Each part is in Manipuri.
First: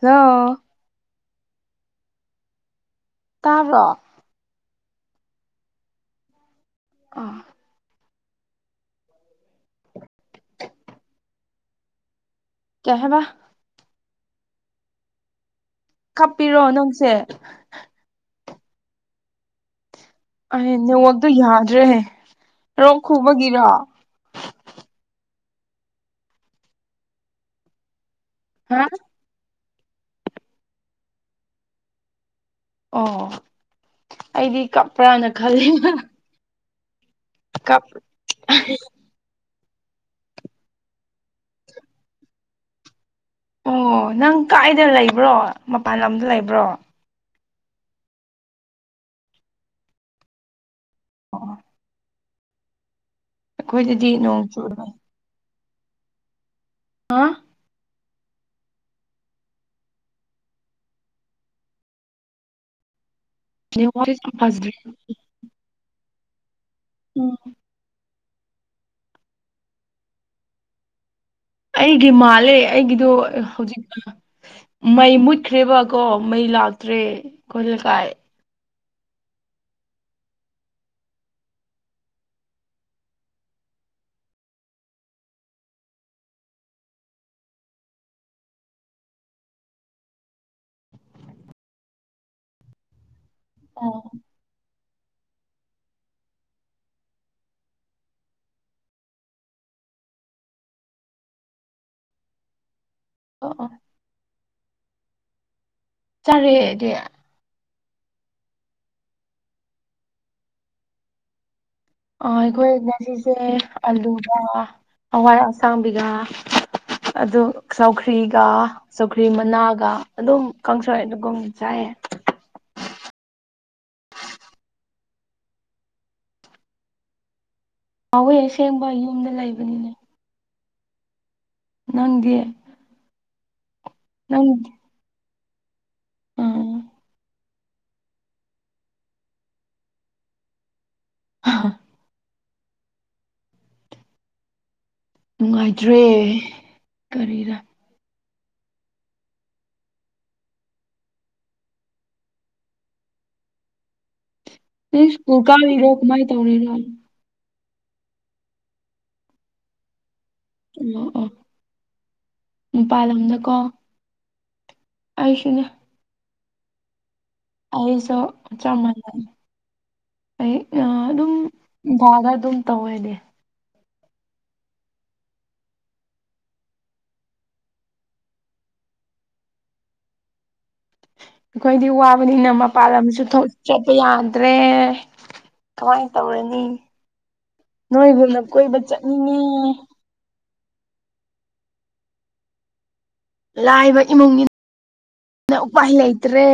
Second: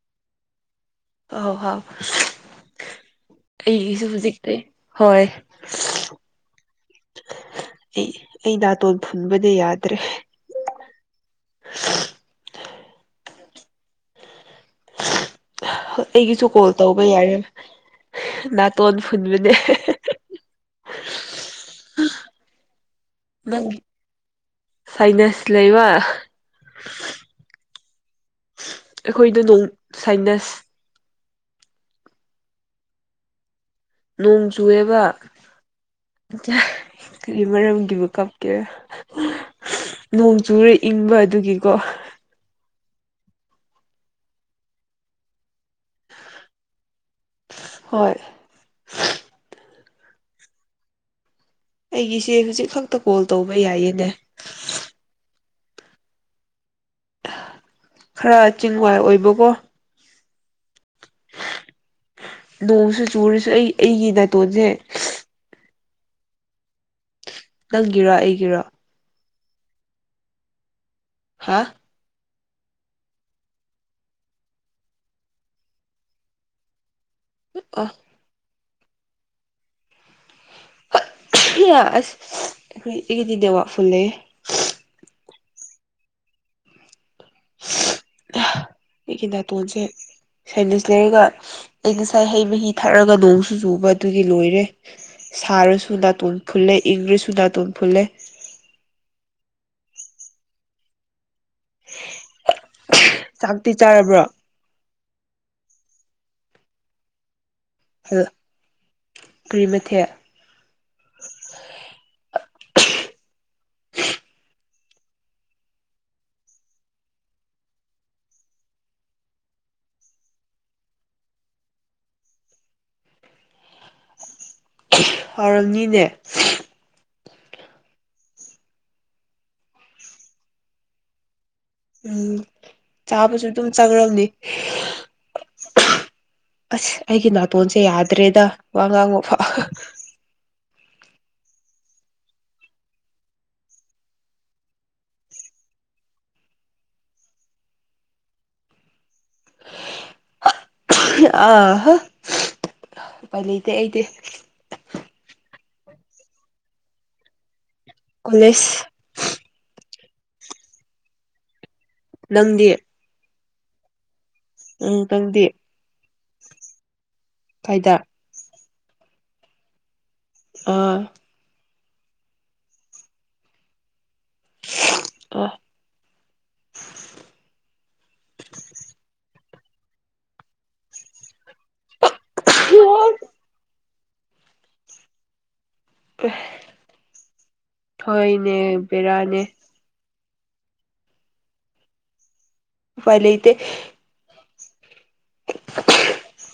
ꯍꯜꯂꯣ꯫ ꯑꯣ ꯍꯥꯎ ꯇꯥꯕ꯭ꯔꯣ ꯑꯩꯒꯤꯁꯨ ꯍꯧꯖꯤꯛ ꯑꯩ꯫ ꯍꯣꯏ꯫ ꯑꯥ꯫ ꯑꯩ ꯑꯩ ꯅꯥꯇꯣꯟ ꯐꯨꯟꯕꯅ ꯌꯥꯗ꯭ꯔꯦ꯫ [unintelligible] ꯀꯌꯥꯦꯕ ꯑꯩꯒꯤꯁꯨ ꯀꯞꯄꯤꯔꯣ ꯀꯣꯜ ꯇꯧꯕ ꯅꯪꯁꯦ ꯌꯥꯔꯦꯕ ꯅꯥꯇꯣꯟ ꯐꯨꯟꯕꯅꯦ ꯑꯩ ꯅꯦꯋꯥꯛꯇꯣ ꯌꯥꯗ꯭ꯔꯦꯍ ꯔꯣꯛ ꯈꯨꯕꯒꯤꯔꯣ ꯁꯥꯏꯅꯥꯁ ꯂꯩꯕ ꯍꯥ ꯑꯩꯈꯣꯏꯗ ꯅꯣꯡ ꯁꯥꯏꯅꯁ ꯑꯣ ꯅꯣꯡ ꯑꯩꯗꯤ ꯆꯨꯑꯦꯕ ꯀꯞꯄ꯭ꯔꯥꯅ ꯈꯜꯂꯤ ꯀꯔꯤ ꯀꯞ ꯃꯔꯝꯒꯤꯕꯨ ꯀꯞꯀꯦꯔ꯫ ꯅꯣꯡ ꯆꯨꯔ ꯏꯪꯕ ꯑꯗꯨꯒꯤꯀꯣ꯫ ꯑꯣ ꯅꯪ ꯀꯥꯏꯗ ꯂꯩꯕ꯭ꯔꯣ ꯃꯄꯥꯟ ꯂꯝꯗ ꯂꯩꯕ꯭ꯔꯣ꯫ ꯍꯣꯏ꯫ ꯑꯣ꯫ ꯑꯩꯒꯤꯁꯨ ꯍꯧꯖꯤꯛ ꯈꯛꯇ ꯀꯣꯜ ꯇꯧꯕ ꯌꯥꯏꯌꯦꯅꯦ꯫ ꯑꯩꯈꯣꯏꯗꯗꯤ ꯅꯣꯡ ꯆꯨꯔꯕ꯫ ꯍꯥꯥ ꯈꯔ ꯆꯤꯡꯋꯥꯏ ꯑꯣꯏꯕꯀꯣ ꯅꯣꯡꯁꯨ ꯆꯨꯔꯁꯨ ꯑꯩ ꯑꯩꯒꯤ ꯅꯦꯠꯋꯥꯛꯁꯦ ꯌꯥꯝ ꯅꯥꯇꯣꯟꯁꯦ ꯐꯖꯗ꯭ꯔꯦ ꯎꯝ ꯅꯪꯒꯤꯔꯣ ꯑꯩꯒꯤꯔꯣ ꯍꯥ ꯑꯩꯒꯤ ꯃꯥꯜꯂꯦ ꯑꯩꯒꯤꯗꯣ ꯍꯧꯖꯤꯛ ꯃꯩ ꯃꯨꯠꯈ꯭ꯔꯦꯕꯀꯣ ꯃꯩ ꯂꯥꯛꯇ꯭ꯔꯦ ꯑꯩꯈꯣꯏ ꯑ ꯂꯩꯀꯥꯏ ꯑꯁ ꯑꯩꯈꯣꯏ ꯑꯩꯒꯤꯗꯤ ꯗꯦꯋꯥ ꯐꯨꯜꯂꯦ ꯑꯩꯒꯤ ꯅꯥꯇꯣꯟꯁꯦ ꯁꯥꯏꯅꯤꯁ ꯂꯩꯔꯒ ꯑꯩ ꯉꯁꯥꯏ ꯍꯩ ꯃꯍꯤ ꯊꯛꯔꯒ ꯅꯣꯡ ꯁꯨꯖꯨꯕ ꯑꯣ ꯑꯗꯨꯒꯤ ꯂꯣꯏꯔꯦ ꯁꯥꯔꯁꯨ ꯅꯥꯇꯣꯟ ꯐꯨꯜꯂꯦ ꯏꯪꯔꯁꯨ ꯅꯥꯇꯣꯟ ꯐꯨꯜꯂꯦ ꯑꯣ ꯑꯣ ꯆꯥꯛꯇꯤ ꯆꯥꯔꯕ꯭ꯔꯣ ꯆꯔꯦꯗꯤ ꯍꯂꯣ ꯀꯔꯤ ꯃꯊꯦ ꯑ ꯑꯩꯈꯣꯏ ꯉꯁꯤꯁꯦ ꯑꯂꯨꯒ ꯍꯋꯥꯏ ꯑꯁꯥꯡꯕꯤꯒ ꯑꯗꯨ ꯆꯧꯈ꯭ꯔꯤꯒ ꯆꯧꯈ꯭ꯔꯤ ꯃꯅꯥꯒ ꯑꯗꯨꯝ ꯀꯥꯡꯁꯣꯛꯑꯦ ꯑꯗꯨꯒꯨꯝ ꯆꯥꯏꯑ ꯍꯥꯎꯔꯝꯅꯤꯅꯦ ꯀꯥꯎꯋꯦ ꯑꯁꯦꯡꯕ ꯌꯨꯝꯗ ꯂꯩꯕꯅꯤꯅꯦ ꯅꯪꯗꯤ ꯎꯝ ꯆꯥꯄꯁꯨ ꯊ ꯆꯒꯂ ꯅꯪ ꯎꯝ ꯑꯁ ꯑꯩꯒꯤ ꯅꯥꯇꯣꯟꯁꯦ ꯌꯥꯗ꯭ꯔꯦꯗ ꯋꯥ ꯉꯥꯡꯕ ꯎ ꯅꯨꯡꯉꯥꯏꯇ꯭ꯔꯦ ꯀꯔꯤꯗ ꯑꯍ ꯀꯅꯇꯩ ꯑꯩꯗꯤ ꯅ ꯁ꯭ꯀꯨꯜ ꯀꯥꯔꯤꯔꯣ ꯀꯃꯥꯏꯅ ꯇꯧꯔꯤꯅꯣ ꯀꯣꯂꯦꯁ ꯎꯝ ꯎꯝ ꯅꯪꯗꯤ ꯃꯄꯥꯥꯟꯜ ꯂꯝꯗ ꯀꯣ ꯎꯝ ꯇꯪꯗꯤꯦ ꯀꯥꯏꯗ ꯑꯩꯁꯨ ꯆꯃꯅ ꯑꯥ ꯥꯔ ꯑꯗꯨꯝ ꯇꯧꯋꯦꯅꯦ ꯑ ꯑꯩꯈꯣꯏꯗꯤ ꯋꯥꯕꯅꯤꯅ ꯃꯄꯥꯥꯟ ꯂꯝꯨ ꯆꯠꯄ ꯌꯥꯗ꯭ꯔꯦ ꯀꯃꯥꯏꯅ ꯇꯧꯔꯅꯤ ꯅꯣꯏꯕꯨꯅ ꯍꯣꯏꯅꯦ ꯀꯣꯏꯕ ꯕꯦꯔꯥꯅꯦ ꯆꯠꯅꯤꯡꯉꯤ [unintelligible] ꯂꯥꯏꯕ ꯏꯃꯨꯡꯅꯤ ꯎꯄꯥꯏ ꯂꯩꯇ꯭ꯔꯦ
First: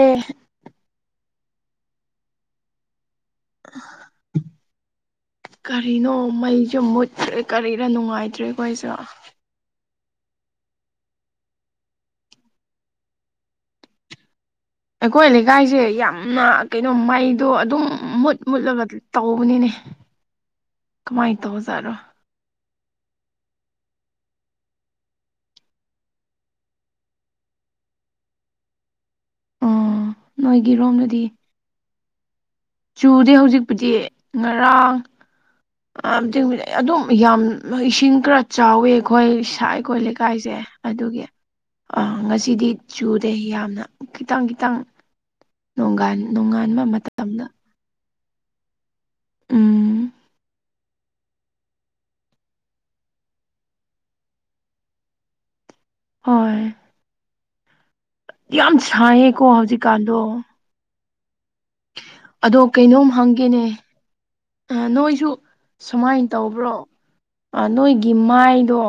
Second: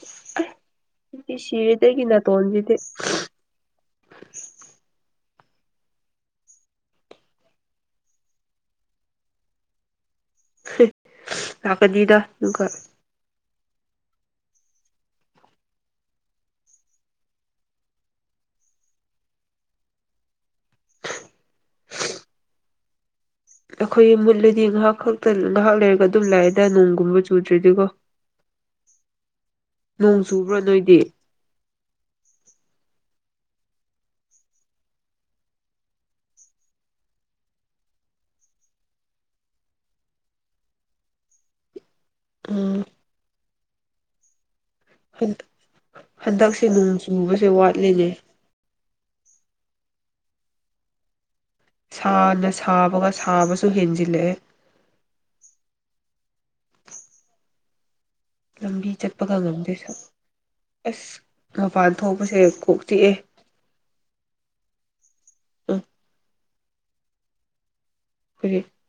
ꯁꯤꯔꯤꯗꯦ ꯑꯩꯒꯤ ꯇꯣꯟꯗꯗꯦ [inaudible] ꯀꯔꯤꯅꯣ ꯃꯩꯁꯨ ꯃꯨꯠꯇ꯭ꯔꯦ ꯀꯔꯤꯗ ꯅꯨꯡꯉꯥꯏꯇ꯭ꯔꯦꯈꯣꯏꯁꯨ ꯂꯥꯛꯀꯅꯤꯗ [unintelligible] ꯑꯩꯈꯣꯏ ꯂꯩꯀꯥꯏꯁꯦ ꯌꯥꯝꯅ ꯀꯩꯅꯣ ꯃꯩꯗꯣ ꯑꯗꯨꯝ ꯃꯨꯠ ꯃꯨꯠꯂꯒ ꯇꯧꯕꯅꯤꯅꯦ ꯀꯃꯥꯏꯅ ꯇꯧꯖꯥꯠꯔꯣ ꯑꯩꯈꯣꯏꯒꯤ ꯃꯨꯠꯂꯗꯤ ꯉꯥꯏꯍꯥꯛ ꯈꯛꯇ ꯉꯥꯏꯍꯥꯛ ꯂꯩꯔꯒ ꯑꯗꯨꯝ ꯂꯥꯛꯑꯦꯗ ꯅꯣꯡꯒꯨꯝꯕ ꯆꯨꯗ꯭ꯔꯦꯗꯤꯀꯣ ꯎꯝ ꯅꯣꯡ ꯆꯨꯕ꯭ꯔꯣ ꯅꯣꯏꯗꯤ ꯅꯣꯏꯒꯤꯔꯣꯝꯗꯗꯤ ꯆꯨꯗꯤ ꯍꯧꯖꯤꯛꯄꯨꯗꯤ ꯉꯔꯥꯡ ꯑꯗꯨꯝ ꯌꯥꯝ ꯏꯁꯤꯡ ꯈꯔ ꯆꯥꯎꯋꯦ ꯑꯩꯈꯣꯏ ꯏꯁ ꯑꯩꯈꯣꯏ ꯂꯩꯀꯥꯏꯁꯦ ꯑꯗꯨꯒꯤ ꯑ ꯉꯁꯤꯗꯤ ꯎꯝ ꯆꯨꯔꯦ ꯌꯥꯝꯅ ꯈꯤꯇꯪ ꯈꯤꯇꯪ ꯅꯣꯡꯒꯥꯟ ꯍꯟꯗꯛꯁꯦ ꯅꯣꯡꯉꯥꯟꯕ ꯅꯣꯡ ꯃꯇꯝꯗ ꯆꯨꯕꯁꯦ ꯋꯥꯠꯂꯤꯅꯦ ꯎꯝ ꯁꯥꯅ ꯁꯥꯕꯒ ꯁꯥꯕꯁꯨ ꯍꯦꯟꯖꯤꯜꯂꯛꯑꯦ ꯍꯣꯏ ꯌꯥꯝ ꯂꯝꯕꯤ ꯆꯠꯄꯒ ꯁꯥꯏꯌꯦꯀꯣ ꯉꯝꯗꯦ ꯍꯧꯖꯤꯛꯀꯥꯟꯗꯣ ꯑꯁ ꯃꯄꯥꯟ ꯊꯣꯛꯄꯁꯦ ꯑꯗꯣ ꯀꯣꯛ ꯆꯤꯛꯑꯦ [unintelligible] ꯅꯣꯏꯁꯨ ꯎꯝ ꯁꯨꯃꯥꯏꯅ ꯇꯧꯕ꯭ꯔꯣ ꯅꯣꯏꯒꯤ ꯀꯔꯤ ꯃꯥꯏꯗꯣ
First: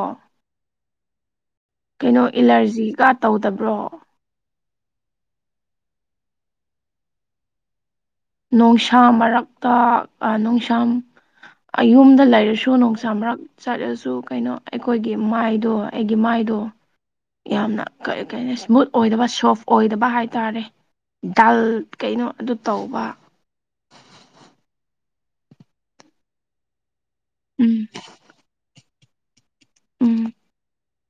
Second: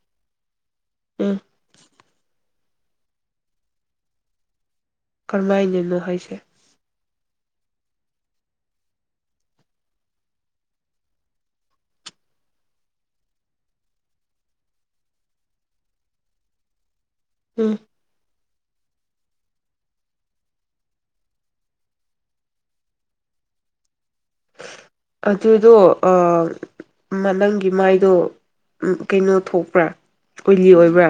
ꯎꯝ ꯀꯩꯅꯣ ꯑꯦꯂꯔꯖꯤꯒ ꯇꯧꯗꯕ꯭ꯔꯣ ꯀꯔꯝꯍꯥꯏꯅꯅꯣ ꯍꯥꯏꯁꯦ ꯅꯨꯡꯁꯥ ꯃꯔꯛꯇ ꯅꯨꯡꯁꯥ ꯑꯌꯨꯝꯗ ꯂꯩꯔꯁꯨ ꯅꯨꯡꯁꯥ ꯃꯔꯛ ꯆꯠꯂꯁꯨ ꯀꯩꯅꯣ ꯑꯩꯈꯣꯏꯒꯤ ꯃꯥꯏꯗꯣ ꯑꯩꯒꯤ ꯃꯥꯏꯗꯣ ꯎꯝ ꯌꯥꯝꯅ ꯀ ꯀ ꯏꯁꯃꯨꯠ ꯑꯣꯏꯗꯕ ꯁꯣꯐ ꯑꯣꯏꯗꯕ ꯍꯥꯏꯇꯥꯔꯦ ꯗꯥꯜ ꯀꯩꯅꯣ ꯑꯗꯨ ꯇꯧꯕ ꯑꯗꯨꯗꯣ ꯑꯥ ꯅꯪꯒꯤ ꯎꯝ ꯃꯥꯏꯗꯣ ꯀꯩꯅꯣ ꯊꯣꯛꯄ꯭ꯔꯥ ꯎꯝ ꯑꯣꯏꯂꯤ ꯑꯣꯏꯕ꯭ꯔꯥ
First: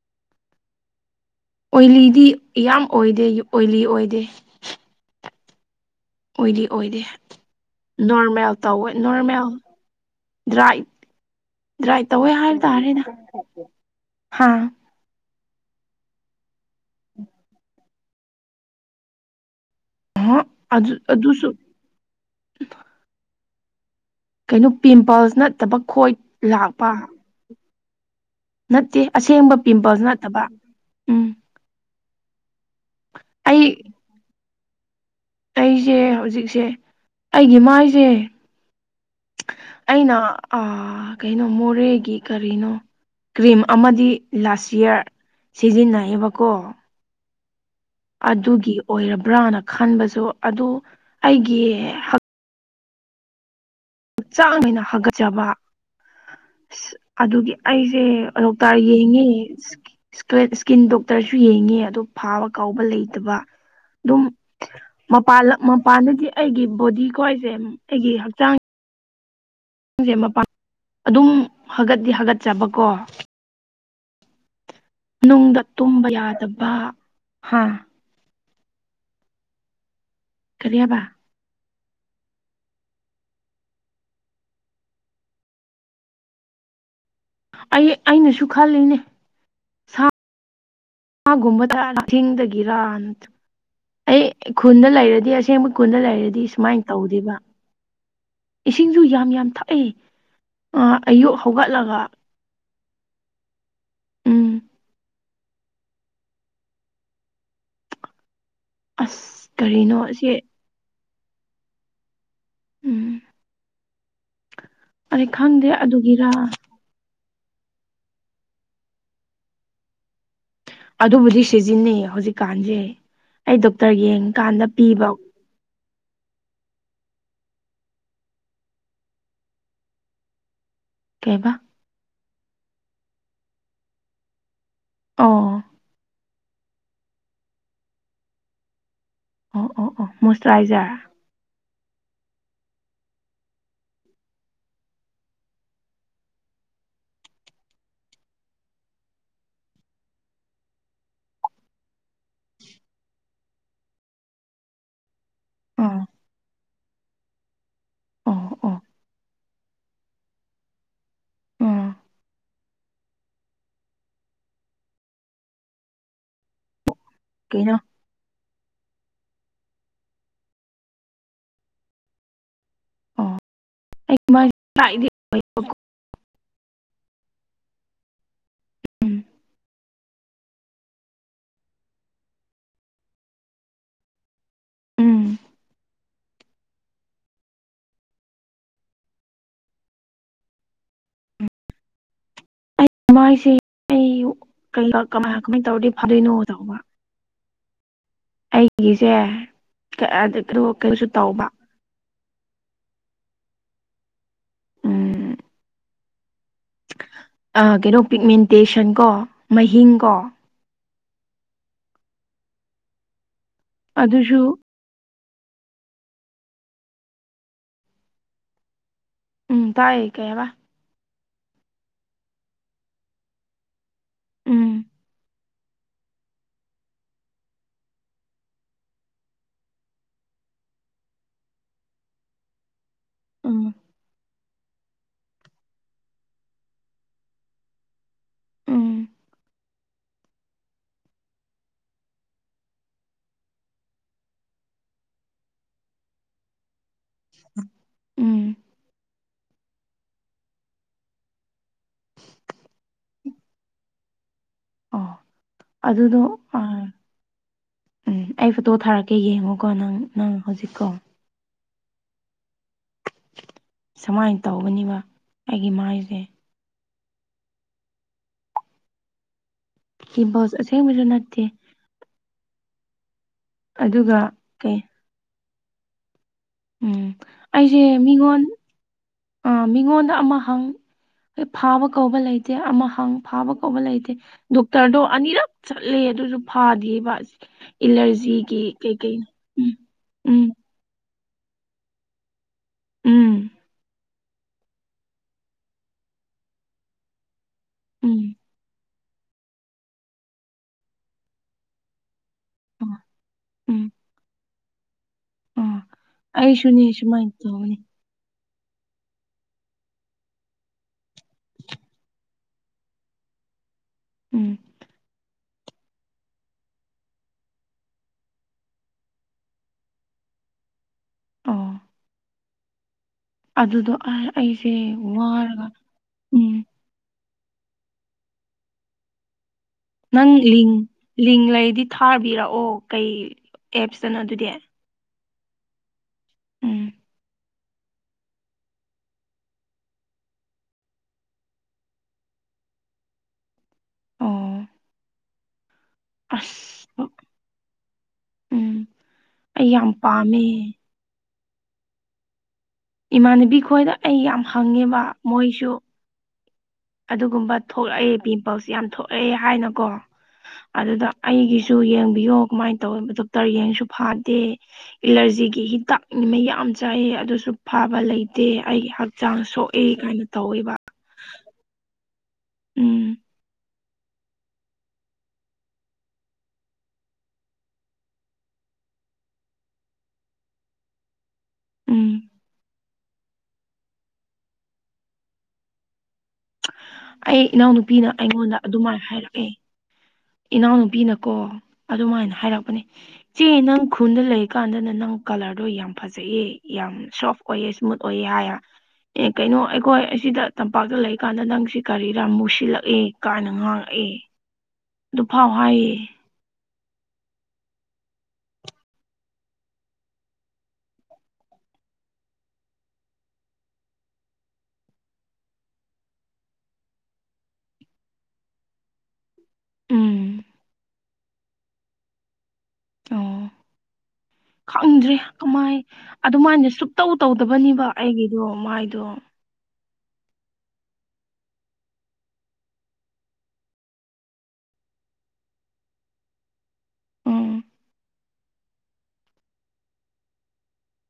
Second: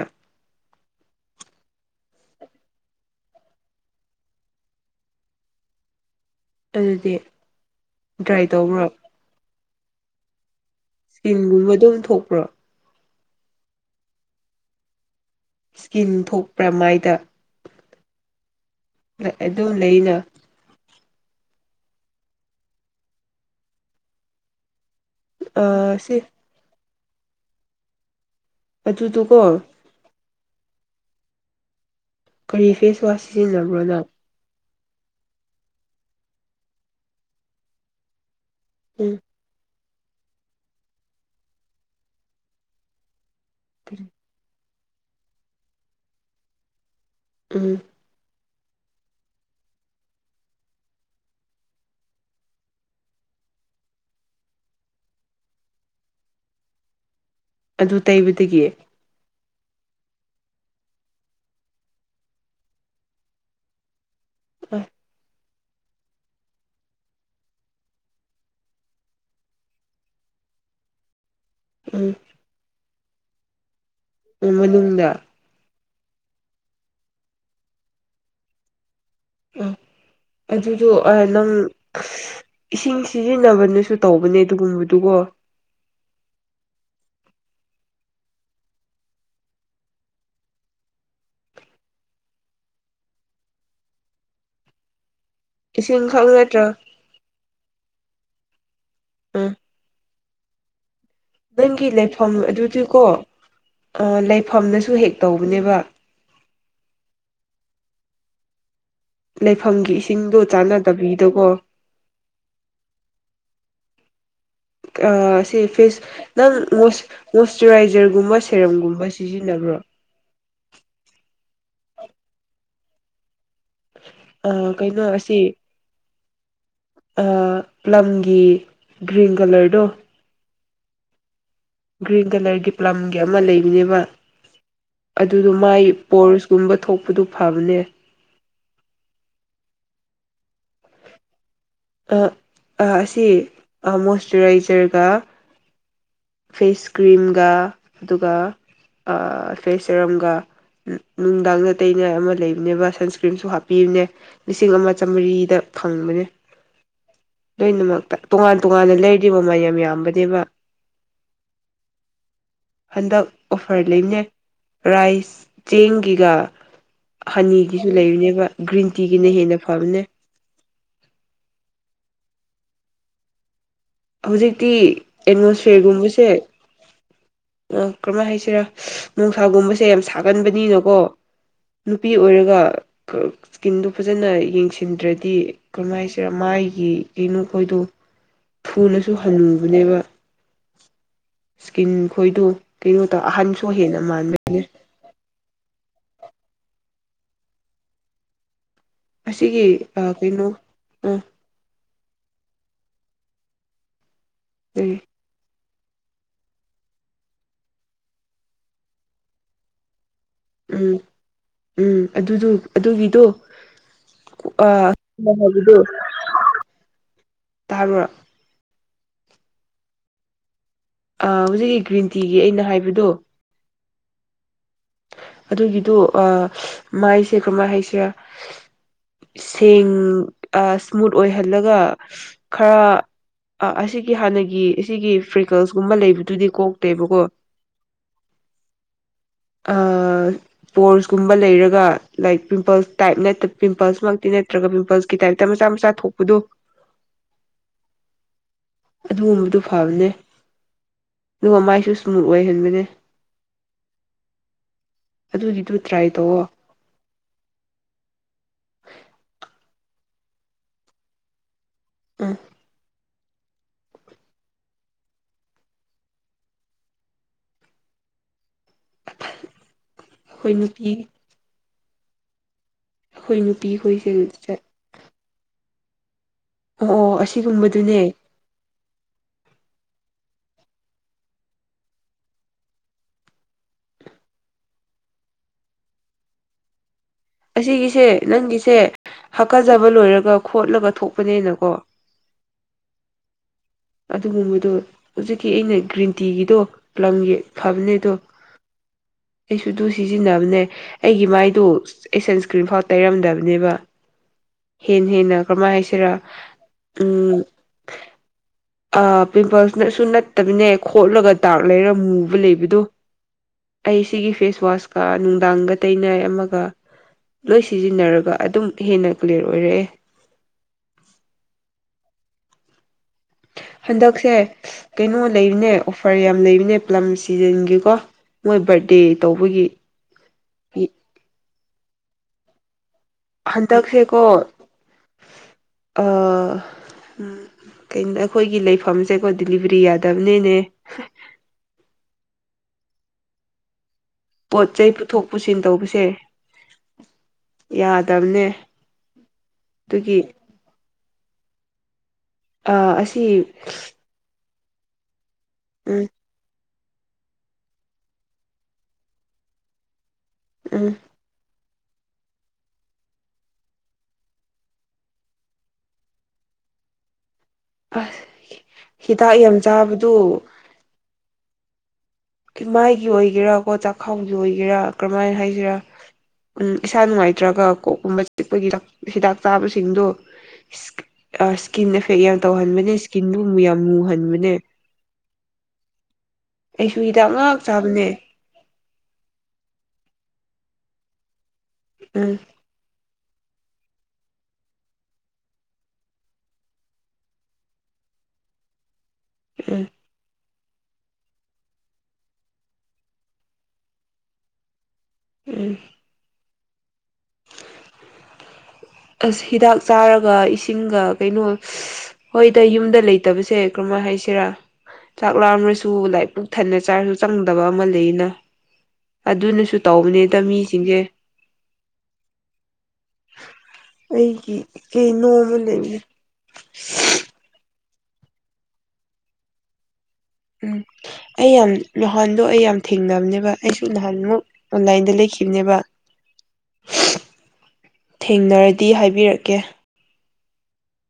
ꯑꯣꯏꯂꯤꯗꯤ ꯌꯥꯝ ꯑꯣꯏꯗꯦ ꯑꯣꯏꯂꯤ ꯑꯣꯏꯗꯦ ꯑꯣꯏꯗꯤ ꯑꯣꯏꯗꯦ ꯑꯗꯨꯗꯤ ꯗ꯭ꯔꯥꯏ ꯅꯣꯔꯃꯦꯜ ꯇꯧꯕ꯭ꯔꯣ ꯇꯧꯋꯦ ꯅꯣꯔꯃꯦꯜ ꯗ꯭ꯔꯥꯏ ꯏꯁꯀꯤꯟꯒꯨꯝꯕ ꯑꯗꯨꯝ ꯗ꯭ꯔꯥꯏ ꯇꯧꯋꯦ ꯊꯣꯛꯄ꯭ꯔꯣ ꯍꯥꯏꯕ ꯇꯥꯔꯦꯗ ꯍꯥ ꯁ꯭ꯀꯤꯟ ꯊꯣꯛꯄ꯭ꯔ ꯃꯥꯏꯗ ꯑꯗꯨꯝ ꯂꯩꯅ ꯑ ꯑꯗꯨ ꯑꯗꯨꯁꯨ ꯀꯩꯅꯣ ꯄꯤꯝꯄꯜꯁ ꯅꯠꯇꯕ ꯈꯣꯏꯠ ꯁꯤ ꯂꯥꯛꯄ ꯅꯠꯇꯦ ꯑꯁꯦꯡꯕ ꯑꯗꯨꯗꯨꯀꯣ ꯄꯤꯝꯄꯜꯁ ꯅꯠꯇꯕ ꯎꯝ ꯀꯔꯤ ꯐꯦꯁꯋꯥꯁ ꯑꯩ ꯁꯤꯖꯤꯟꯅꯕ꯭ꯔꯣꯅ ꯑꯩꯁꯦ ꯍꯧꯖꯤꯛꯁꯦ ꯑꯩꯒꯤ ꯃꯥꯏꯁꯦ ꯎꯝ ꯑꯩꯅ ꯀꯩꯅꯣ ꯃꯣꯔꯦꯒꯤ ꯀꯔꯤꯅꯣ ꯀ꯭ꯔꯤꯝ ꯑꯃꯗꯤ ꯂꯥꯁ ꯏꯌꯥꯔ ꯁꯤꯖꯤꯟꯅꯩꯌꯦꯕꯀꯣ ꯎꯝ ꯑꯗꯨꯒꯤ ꯑꯣꯏꯔꯕ꯭ꯔꯥꯅ ꯈꯟꯕꯁꯨ ꯑꯗꯨ ꯑꯩꯒꯤ ꯆꯥꯡꯅꯦꯏꯅ ꯍꯥꯒꯠꯆꯕ ꯑꯁ ꯑꯗꯨꯒꯤ ꯑꯗꯨ ꯑꯩꯁꯦ ꯇꯩꯕꯗꯒꯤ [unintelligible] [unintelligible] ꯏꯁꯀꯤꯟ ꯗꯣꯛꯇꯔꯁꯨ ꯌꯦꯡꯉꯤ ꯑꯣ ꯐꯥꯕ ꯀꯥꯎꯕ ꯂꯩꯇꯕ ꯑꯗꯨꯝ ꯃꯄꯥꯟ ꯃꯄꯥꯟꯗꯗꯤ ꯑꯩꯒꯤ ꯕꯣꯗꯤꯀꯣ ꯑꯩꯁꯦ ꯑꯩꯒꯤ ꯍꯛꯆꯥꯡ ꯁꯦ ꯃꯄꯥꯡ ꯑꯗꯨꯝ ꯍꯥꯒꯠꯗꯤ ꯎꯝ ꯍꯥꯒꯠꯆꯕꯀꯣ ꯎ ꯃꯅꯨꯡꯗ ꯅꯨꯡꯗ ꯇꯨꯝꯕ ꯌꯥꯗꯕ ꯍꯥ ꯑ ꯀꯔꯤ ꯑꯗꯨꯁꯨ ꯍꯥꯏꯕ ꯅꯪ ꯏꯁꯤꯡ ꯁꯤꯖꯤꯟꯅꯕꯅꯁꯨ ꯇꯧꯕꯅꯦ ꯑꯗꯨꯒꯨꯝꯕꯗꯨꯒꯣ ꯑꯩ ꯑꯩꯅꯁꯨ ꯈꯜꯂꯤꯅꯦ ꯃꯥꯒꯨꯝꯕ ꯇꯥ ꯑꯤꯡꯗꯒꯤꯔ ꯑꯩ ꯈꯨꯟꯗ ꯂꯩꯔꯗꯤ ꯑ ꯑꯁꯦꯡꯕ ꯀꯨꯟꯗ ꯏꯁꯤꯡꯈꯛ ꯂꯩꯔꯗꯤ ꯅꯠꯇ꯭ꯔꯥ ꯁꯨꯃꯥꯏꯅ ꯇꯧꯗꯔꯤꯕ ꯏꯁꯤꯡꯁꯨ ꯌꯥꯝ ꯌꯥꯝ ꯎꯝ ꯊꯛꯏ ꯑ ꯑꯌꯨ ꯅꯪꯒꯤ ꯂꯩꯐꯝ ꯑꯗꯨꯗꯤꯀꯣ ꯎꯝ ꯂꯩꯐꯝꯅꯁꯨ ꯍꯦꯛ ꯇꯧꯕꯅꯦꯕ ꯑꯁ ꯂꯩꯐꯝꯒꯤ ꯀꯔꯤꯅꯣ ꯑꯁꯤ ꯏꯁꯤꯡꯗꯣ ꯆꯥꯟꯅꯗꯕꯤꯗꯀꯣ ꯎꯝ ꯑ ꯑꯩ ꯁꯤ ꯈꯪꯗꯦ ꯐꯦꯁ ꯑꯗꯨꯒꯤꯔ ꯅꯪ ꯃꯣꯏꯆꯔꯥꯏꯖꯔꯒꯨꯝꯕ ꯁꯦꯔꯝꯒꯨꯝꯕ ꯁꯤꯖꯤꯟꯅꯕ꯭ꯔꯣ ꯑꯗꯨꯕꯨꯗꯤ ꯁꯤꯖꯤꯟꯅꯩ ꯍꯧꯖꯤꯛꯀꯥꯟꯁꯦ ꯑꯩ ꯗꯣꯛꯇꯔ ꯌꯦꯡꯀꯥꯟꯗ ꯑ ꯄꯤꯕ ꯀꯩꯅꯣ ꯑꯥ ꯄꯂꯝꯒꯤ ꯒ꯭ꯔꯤꯟ ꯀꯂꯔꯗꯣ ꯀꯩꯕꯥ ꯒ꯭ꯔꯤꯟ ꯀꯂꯔꯒꯤ ꯄꯂꯝꯒꯤ ꯑꯃ ꯂꯩꯕꯅꯦꯕ ꯑꯣ ꯑꯗꯨꯗꯣ ꯃꯥꯏ ꯄꯣꯔꯁ ꯇꯨꯝꯕ ꯊꯣꯛꯄꯗꯨ ꯐꯕꯅꯦ ꯑꯣ ꯑꯣ ꯑꯣ ꯃꯣꯏꯁꯔꯥꯏꯖꯔ ꯑꯁꯤ ꯃꯣꯏꯆꯔꯥꯏꯖꯔꯒ ꯐꯦꯁ ꯀ꯭ꯔꯤꯝꯒ ꯑꯗꯨꯒ ꯐꯦꯁ ꯁꯦꯔꯝꯒ ꯅꯨꯡꯗꯥꯡ ꯇꯩꯅꯩꯅ ꯑꯃ ꯂꯩꯕꯅꯦꯕ ꯁꯟꯁꯀ꯭ꯔꯤꯟꯁꯨ ꯍꯥꯞꯄꯤꯕꯅꯦ ꯂꯤꯁꯤꯡ ꯑꯃ ꯆꯥꯃꯔꯤꯗ ꯑꯥ ꯐꯪꯕꯅꯤ ꯂꯣꯏꯅꯃꯛꯇ ꯑꯣ ꯇꯣꯉꯥꯟ ꯑꯣ ꯇꯣꯉꯥꯟꯅ ꯂꯩꯔꯤꯕ ꯃꯌꯥꯝ ꯌꯥꯝꯕꯅꯦꯕ ꯎꯝ ꯍꯟꯗꯛ ꯑꯣꯐꯔ ꯂꯩꯅꯦ ꯔꯥꯏꯁ ꯆꯦꯡꯒꯤꯒ ꯀꯩꯅꯣ ꯍꯅꯤꯒꯤꯁꯨ ꯂꯩꯔꯤꯨꯅꯦꯕ ꯒ꯭ꯔꯤꯟ ꯇꯤꯒꯤꯅ ꯍꯦꯟꯅ ꯐꯕꯅꯦ ꯑꯣ ꯑꯩ ꯍꯧꯖꯤꯛꯇꯤ ꯃꯥꯏꯗꯤ ꯑꯦꯠꯃꯣꯁꯐꯤꯌꯔꯒꯨꯝꯕꯁꯦ ꯑ ꯀꯔꯝꯍꯥꯏꯅ ꯍꯥꯏꯁꯤꯔꯥ ꯎꯝ ꯅꯨꯡꯁꯥꯒꯨꯝꯕꯁꯦ ꯌꯥꯝ ꯁꯥꯒꯟꯕꯅꯤꯅꯀꯣ ꯅꯨꯄꯤ ꯑꯣꯏꯔꯒ ꯏꯁꯀꯤꯝꯗꯨ ꯐꯖꯅ ꯎꯝ ꯌꯦꯡꯁꯤꯟꯗ꯭ꯔꯗꯤ ꯀꯔꯝꯍꯥꯏ ꯁꯤꯔ ꯃꯥꯏꯒꯤ ꯀꯩꯅꯣꯈꯣꯏꯗꯣ ꯊꯨꯅꯁꯨ ꯍꯜꯂꯨꯕꯅꯦꯕ ꯏꯁꯀꯤꯟ ꯈꯣꯏꯗꯨ ꯑꯩ ꯀꯩꯅꯣ ꯇ ꯃꯥꯏꯁꯦ ꯑꯍꯟꯁꯨ ꯍꯦꯟꯅ ꯑꯩ ꯃꯥꯟꯕ ꯀꯩ ꯀꯃꯥꯏ ꯀꯃꯥꯏꯅ ꯇꯧꯔꯗꯤ ꯐꯗꯣꯏꯅꯣ ꯇꯧꯕ ꯑꯁꯤꯒꯤ ꯑꯩꯒꯤꯁꯦꯩꯅ ꯀꯩꯅꯣ ꯀꯩꯁꯨ ꯎꯝ ꯇꯧꯕ ꯎꯝ ꯎꯝ ꯀꯩꯅꯣ ꯄꯤꯛꯃꯦꯟꯇꯦꯁꯟ ꯀꯣ ꯃꯍꯤꯡ ꯀꯣ ꯎꯝ ꯎꯝ ꯑꯗꯨꯗꯨ ꯑꯗꯨꯒꯤꯗꯣ ꯑꯗꯨꯁꯨ ꯍ ꯍꯥꯏꯕꯤꯗꯨ ꯇꯕ ꯎꯝ ꯇꯥꯏ ꯀꯌꯥꯕ ꯍꯧꯖꯤꯛꯀꯤ ꯒ꯭ꯔꯤꯟ ꯇꯤꯒꯤ ꯑꯩꯅ ꯍꯥꯏꯕꯗꯣ ꯎꯝ ꯑꯗꯨꯒꯤꯗꯣ ꯃꯥꯏꯁꯦ ꯀꯔꯃꯥꯏꯅ ꯍꯥꯏꯁꯤꯔ ꯁꯦꯡ ꯏꯁꯃꯨꯠ ꯑꯣꯏꯍꯜꯂꯒ ꯈꯔ ꯑ ꯎꯝ ꯑꯁꯤꯒꯤ ꯍꯥꯟꯅꯒꯤ ꯑꯁꯤꯒꯤ ꯐ꯭ꯔꯤꯀꯜꯁꯀꯨꯝꯕ ꯂꯩꯕꯗꯨꯗꯤ ꯀꯣꯛꯇꯦꯕꯀꯣ ꯎꯝ ꯑꯥ ꯏꯁꯄꯣꯔꯁꯀꯨꯝꯕ ꯂꯩꯔꯒ ꯂꯥꯏꯛ ꯄꯤꯝꯄꯜꯁ ꯇꯥꯏꯞ ꯅꯠꯇ ꯄꯤꯝꯄꯜꯁꯃꯛꯇꯤ ꯅꯠꯇ꯭ꯔꯒ ꯄꯤꯝꯄꯜꯁ ꯒꯤ ꯇꯥꯏꯞꯇ ꯃꯆꯥ ꯃꯆꯥ ꯊꯣꯛꯄꯗꯣ ꯎꯝ ꯑꯗꯨꯒꯨꯝꯕꯗꯨ ꯐꯕꯅꯦ ꯑꯗꯨꯒ ꯃꯥꯏꯁꯨ ꯏꯁꯃꯨꯠ ꯑꯣꯏꯍꯟꯕꯅꯦ ꯑꯗꯨꯒꯤꯗꯨ ꯇ꯭ꯔꯥꯏ ꯑꯗꯨꯗꯣ ꯇꯧꯋꯣ ꯑ ꯑꯩ ꯐꯣꯇꯣ ꯊꯥꯔꯛꯀꯦ ꯌꯦꯡꯉꯣꯀꯣ ꯅꯪ ꯅꯪ ꯍꯧꯖꯤꯛꯀꯣ ꯎꯝ ꯁꯨꯃꯥꯏꯅ ꯇꯧꯕꯅꯤꯕ ꯑꯩꯒꯤ ꯃꯥꯏꯁꯦ ꯑꯩꯈꯣꯏ ꯄꯤꯝꯄꯜꯁ ꯅꯨꯄꯤ ꯑꯁꯦꯡꯕꯁꯨ ꯅꯠꯇꯦ ꯑꯩꯈꯣꯏ ꯅꯨꯄꯤ ꯈꯣꯏꯁꯦ ꯑꯗꯨꯒ [unintelligible] ꯀꯩ ꯑꯣ ꯎꯝ ꯑꯣ ꯑꯩꯁꯦ ꯑꯁꯤꯒꯨꯝꯕꯗꯨꯅꯦ ꯃꯤꯉꯣꯟ ꯑ ꯃꯤꯉꯣꯟꯗ ꯑꯃ ꯍꯪ ꯐꯥꯕ ꯀꯧꯕ ꯂꯩꯇꯦ ꯑꯃ ꯍꯪ ꯐꯥꯕ ꯀꯧꯕ ꯂꯩꯇꯦ ꯗꯣꯛꯇꯔꯗꯣ ꯑꯅꯤꯔꯛ ꯆꯠꯂꯦ ꯑꯗꯨꯁꯨ ꯐꯥꯗꯦꯕꯁ ꯑꯁꯤꯒꯤꯁꯦ ꯅꯪꯒꯤꯁꯦ ꯎꯝ ꯍꯥꯛꯀꯖꯕ ꯂꯣꯏꯔꯒ ꯎꯝ ꯈꯣꯠꯂꯒ ꯊꯣꯛꯄꯅꯦꯅꯀꯣ ꯎꯝ ꯑꯗꯨꯒꯨꯝꯕꯗꯣ ꯍꯧꯖꯤꯛꯀꯤ ꯑꯩꯅ ꯒ꯭ꯔꯤꯟ ꯇꯤꯒꯤꯗꯣ ꯂꯝꯒꯤ ꯐꯕꯅꯦ ꯑꯗꯣ ꯎꯝ ꯑꯩꯁꯨ ꯑꯗꯨ ꯁꯤꯖꯤꯟꯅꯕꯅꯦ ꯑꯩꯒꯤ ꯃꯥꯏꯗꯣ ꯑꯩ ꯁꯟꯁ꯭ꯀ꯭ꯔꯤꯟ ꯐꯥꯎ ꯑꯥ ꯇꯩꯔꯝꯗꯕꯅꯦꯕ ꯎꯝ ꯍꯦꯟꯅ ꯍꯦꯟꯅ ꯀꯔꯝꯍꯥꯏꯅ ꯍꯥꯏꯁꯤꯔꯥ ꯑꯩ ꯁꯨꯅꯤꯁ ꯃꯥꯏ ꯇ ꯍꯣꯅꯤ ꯑ ꯄꯤꯝꯄꯜꯁꯅꯁꯨ ꯅꯠꯇꯕꯅꯦ ꯈꯣꯠꯂꯒ ꯗꯥꯛ ꯂꯩꯔ ꯃꯨꯕ ꯂꯩꯕꯗꯣ ꯑꯩ ꯁꯤꯒꯤ ꯎꯝ ꯐꯦꯁꯋꯥꯁꯀ ꯅꯨꯡꯗꯥꯡꯒ ꯇꯩꯅꯩ ꯑꯃꯒ ꯂꯣꯏ ꯁꯤꯖꯤꯟꯅꯔꯒ ꯑꯗꯨꯝ ꯍꯦꯟꯅ ꯀ꯭ꯂꯤꯌꯥꯔ ꯑꯣꯏꯔꯛꯑꯦ ꯑꯣ ꯑꯗꯨꯗꯣ ꯑꯩ ꯍꯟꯗꯛꯁꯦ ꯑꯩꯁꯦ ꯀꯩꯅꯣ ꯋꯥꯔꯒ ꯂꯩꯕꯅꯦ ꯑꯣꯐꯔ ꯌꯥꯝ ꯎꯝ ꯂꯩꯕꯅꯦ ꯄꯂꯝ ꯁꯤꯖꯟꯒꯤꯀꯣ ꯃꯣꯏ ꯕꯥꯔꯗꯦ ꯇꯧꯕꯒꯤ ꯅꯪ ꯂꯤꯡ ꯂꯤꯡ ꯂꯩꯔꯗꯤ ꯊꯥꯕꯤꯔꯛꯑꯣ ꯀꯩ ꯑꯦꯞꯁꯇꯅꯣ ꯍꯟꯇꯛꯁꯦꯀꯣ ꯑꯗꯨꯗꯤ ꯑꯥ ꯎꯝ ꯀꯩꯅꯣ ꯑꯩꯈꯣꯏꯒꯤ ꯂꯩꯐꯝꯁꯦꯀꯣ ꯗꯤꯂꯤꯕꯔꯤ ꯌꯥꯗꯕꯅꯤꯅꯦ ꯑꯣ ꯄꯣꯠ ꯆꯩ ꯄꯨꯊꯣꯛ ꯄꯨꯁꯤꯟ ꯇꯧꯕꯁꯦ ꯑꯁ ꯌꯥꯗꯕꯅꯦ ꯎꯝ ꯑꯩ ꯌꯥꯝ ꯑꯗꯨꯒꯤ ꯄꯥꯝꯃꯦ ꯑꯥ ꯑꯁꯤ ꯏꯃꯥꯟꯅꯕꯤ ꯈꯣꯏꯗ ꯑꯩ ꯌꯥꯝ ꯍꯪꯉꯦꯕ ꯃꯣꯏꯁꯨ ꯎꯝ ꯑꯗꯨꯒꯨꯝꯕ ꯊꯣꯛꯂꯛꯑꯦ ꯄꯤꯝꯄꯜꯁ ꯌꯥꯝ ꯊꯣꯛꯂꯛꯑꯦ ꯍꯥꯏꯅꯀꯣ ꯎꯝ ꯑꯗꯨꯗ ꯑꯩꯒꯤꯁꯨ ꯌꯦꯡꯕꯤꯌꯣ ꯀꯃꯥꯏꯅ ꯇꯧꯋꯤ ꯗꯣꯛꯇꯔ ꯌꯦꯡꯁꯨ ꯐꯥꯗꯦ ꯑꯦꯂꯔꯖꯤꯒꯤ ꯍꯤꯗꯥꯛꯅꯤ ꯃꯩꯌꯥꯝ ꯆꯥꯏꯌꯦ ꯑꯗꯨꯁꯨ ꯐꯥꯕ ꯑꯁ ꯂꯩꯇꯦ ꯑꯩ ꯍꯤꯗꯥꯛ ꯍꯛꯆꯥꯡ ꯌꯥꯝ ꯁꯣꯛꯑꯦ ꯆꯥꯕꯗꯨ ꯀꯥꯏꯅ ꯇꯧꯋꯦꯕ ꯃꯥꯏꯒꯤ ꯎꯝ ꯑꯣꯏꯒꯦꯔꯥ ꯀꯣ ꯆꯥꯛꯈꯥꯎꯒꯤ ꯑꯣꯏꯒꯦꯔꯥ ꯀꯔꯝꯃꯥꯏꯅ ꯍꯥꯏꯁꯤꯔꯥ ꯎ ꯏꯁꯥ ꯅꯨꯡꯉꯥꯏꯇ꯭ꯔꯒ ꯀꯣꯛꯀꯨꯝꯕ ꯆꯤꯛꯄꯒꯤ ꯍꯤꯗꯥꯛ ꯆꯥꯕꯁꯤꯡꯗꯣ ꯑꯥ ꯏꯁꯀꯤꯟ ꯑꯦꯐꯦꯛ ꯎꯝ ꯌꯥꯝ ꯇꯧꯍꯟꯕꯅꯦ ꯏꯁꯀꯤꯟꯗꯨ ꯌꯥꯝ ꯃꯨꯍꯟꯕꯅꯦ ꯑꯩꯁꯨ ꯍꯤꯗꯥꯛ ꯑꯩ ꯉꯥꯛ ꯏꯅꯥꯎꯅꯨꯄꯤꯅ ꯆꯥꯕꯅꯦ ꯑꯩꯉꯣꯟꯗ ꯑꯗꯨꯃꯥꯏꯅ ꯍꯥꯏꯔꯛꯑꯦ ꯏꯅꯥꯎꯅꯨꯄꯤꯅꯀꯣ ꯎꯝ ꯑꯗꯨꯃꯥꯏꯅ ꯍꯥꯏꯔꯛꯄꯅꯦ ꯆꯦ ꯅꯪ ꯈꯨꯟꯗ ꯂꯩꯀꯥꯟꯗꯅ ꯅꯪ ꯀꯂꯔꯗꯣ ꯌꯥꯝ ꯐꯖꯩꯑꯦ ꯌꯥꯝ ꯁꯣꯐ ꯑꯣꯏꯌꯦ ꯏꯁꯃꯨꯠ ꯑꯣꯏꯌꯦ ꯍꯥꯏꯌꯦ ꯑꯦ ꯀꯩꯅꯣ ꯎꯝ ꯑꯩꯈꯣꯏ ꯑꯁꯤꯗ ꯇꯝꯄꯥꯛꯇ ꯂꯩꯀꯥꯟꯗ ꯅꯪꯁꯤ ꯀꯔꯤꯔ ꯃꯨꯁꯤꯜꯂꯛꯑꯦ ꯀꯥꯏꯅ ꯉꯥꯡꯉꯛꯑꯦ ꯑꯗꯨꯐꯥꯎ ꯎꯝ ꯍꯥꯏꯌꯦ ꯑꯁ ꯍꯤꯗꯥꯛ ꯆꯥꯔꯒ ꯏꯁꯤꯡꯒ ꯀꯩꯅꯣ ꯍꯣꯏꯗ ꯌꯨꯝꯗ ꯂꯩꯇꯕꯁꯦ ꯀꯔꯝꯍꯥꯏ ꯍꯥꯏꯁꯤꯔꯥ ꯆꯥꯛ ꯂꯥꯝꯔꯁꯨ ꯂꯥꯏꯛ ꯄꯨꯛ ꯊꯟꯅ ꯆꯥꯔꯁꯨ ꯆꯪꯗꯕ ꯑꯃ ꯂꯩꯅ ꯑꯗꯨꯅꯁꯨ ꯁꯨ ꯇꯧꯕꯅꯤꯗ ꯎꯝ ꯃꯤꯁꯤꯡꯁꯦ ꯑꯣ ꯑꯩꯒꯤ ꯈꯪꯗ꯭ꯔꯦ ꯀꯩꯅꯣꯝꯃ ꯀꯃꯥꯏ ꯂꯩꯕꯅꯦ ꯑꯗꯨꯃꯥꯏꯅ ꯁꯨꯛꯇꯧ ꯇꯧꯗꯕꯅꯤꯕ ꯑꯩꯒꯤꯗꯣ ꯃꯥꯏꯗꯣ ꯎꯝ ꯑꯩ ꯌꯥꯝ ꯅꯍꯥꯟꯗꯣ ꯑꯩ ꯌꯥꯝ ꯊꯦꯡꯅꯕꯅꯦꯕ ꯑꯩꯁꯨ ꯅꯍꯥꯟꯃꯨꯛ ꯑꯣꯟꯂꯥꯏꯟꯗ ꯂꯩꯈꯤꯕꯅꯦꯕ ꯎꯝ ꯊꯦꯡꯅꯔꯗꯤ ꯍꯥꯏꯕꯤꯔꯛꯀꯦ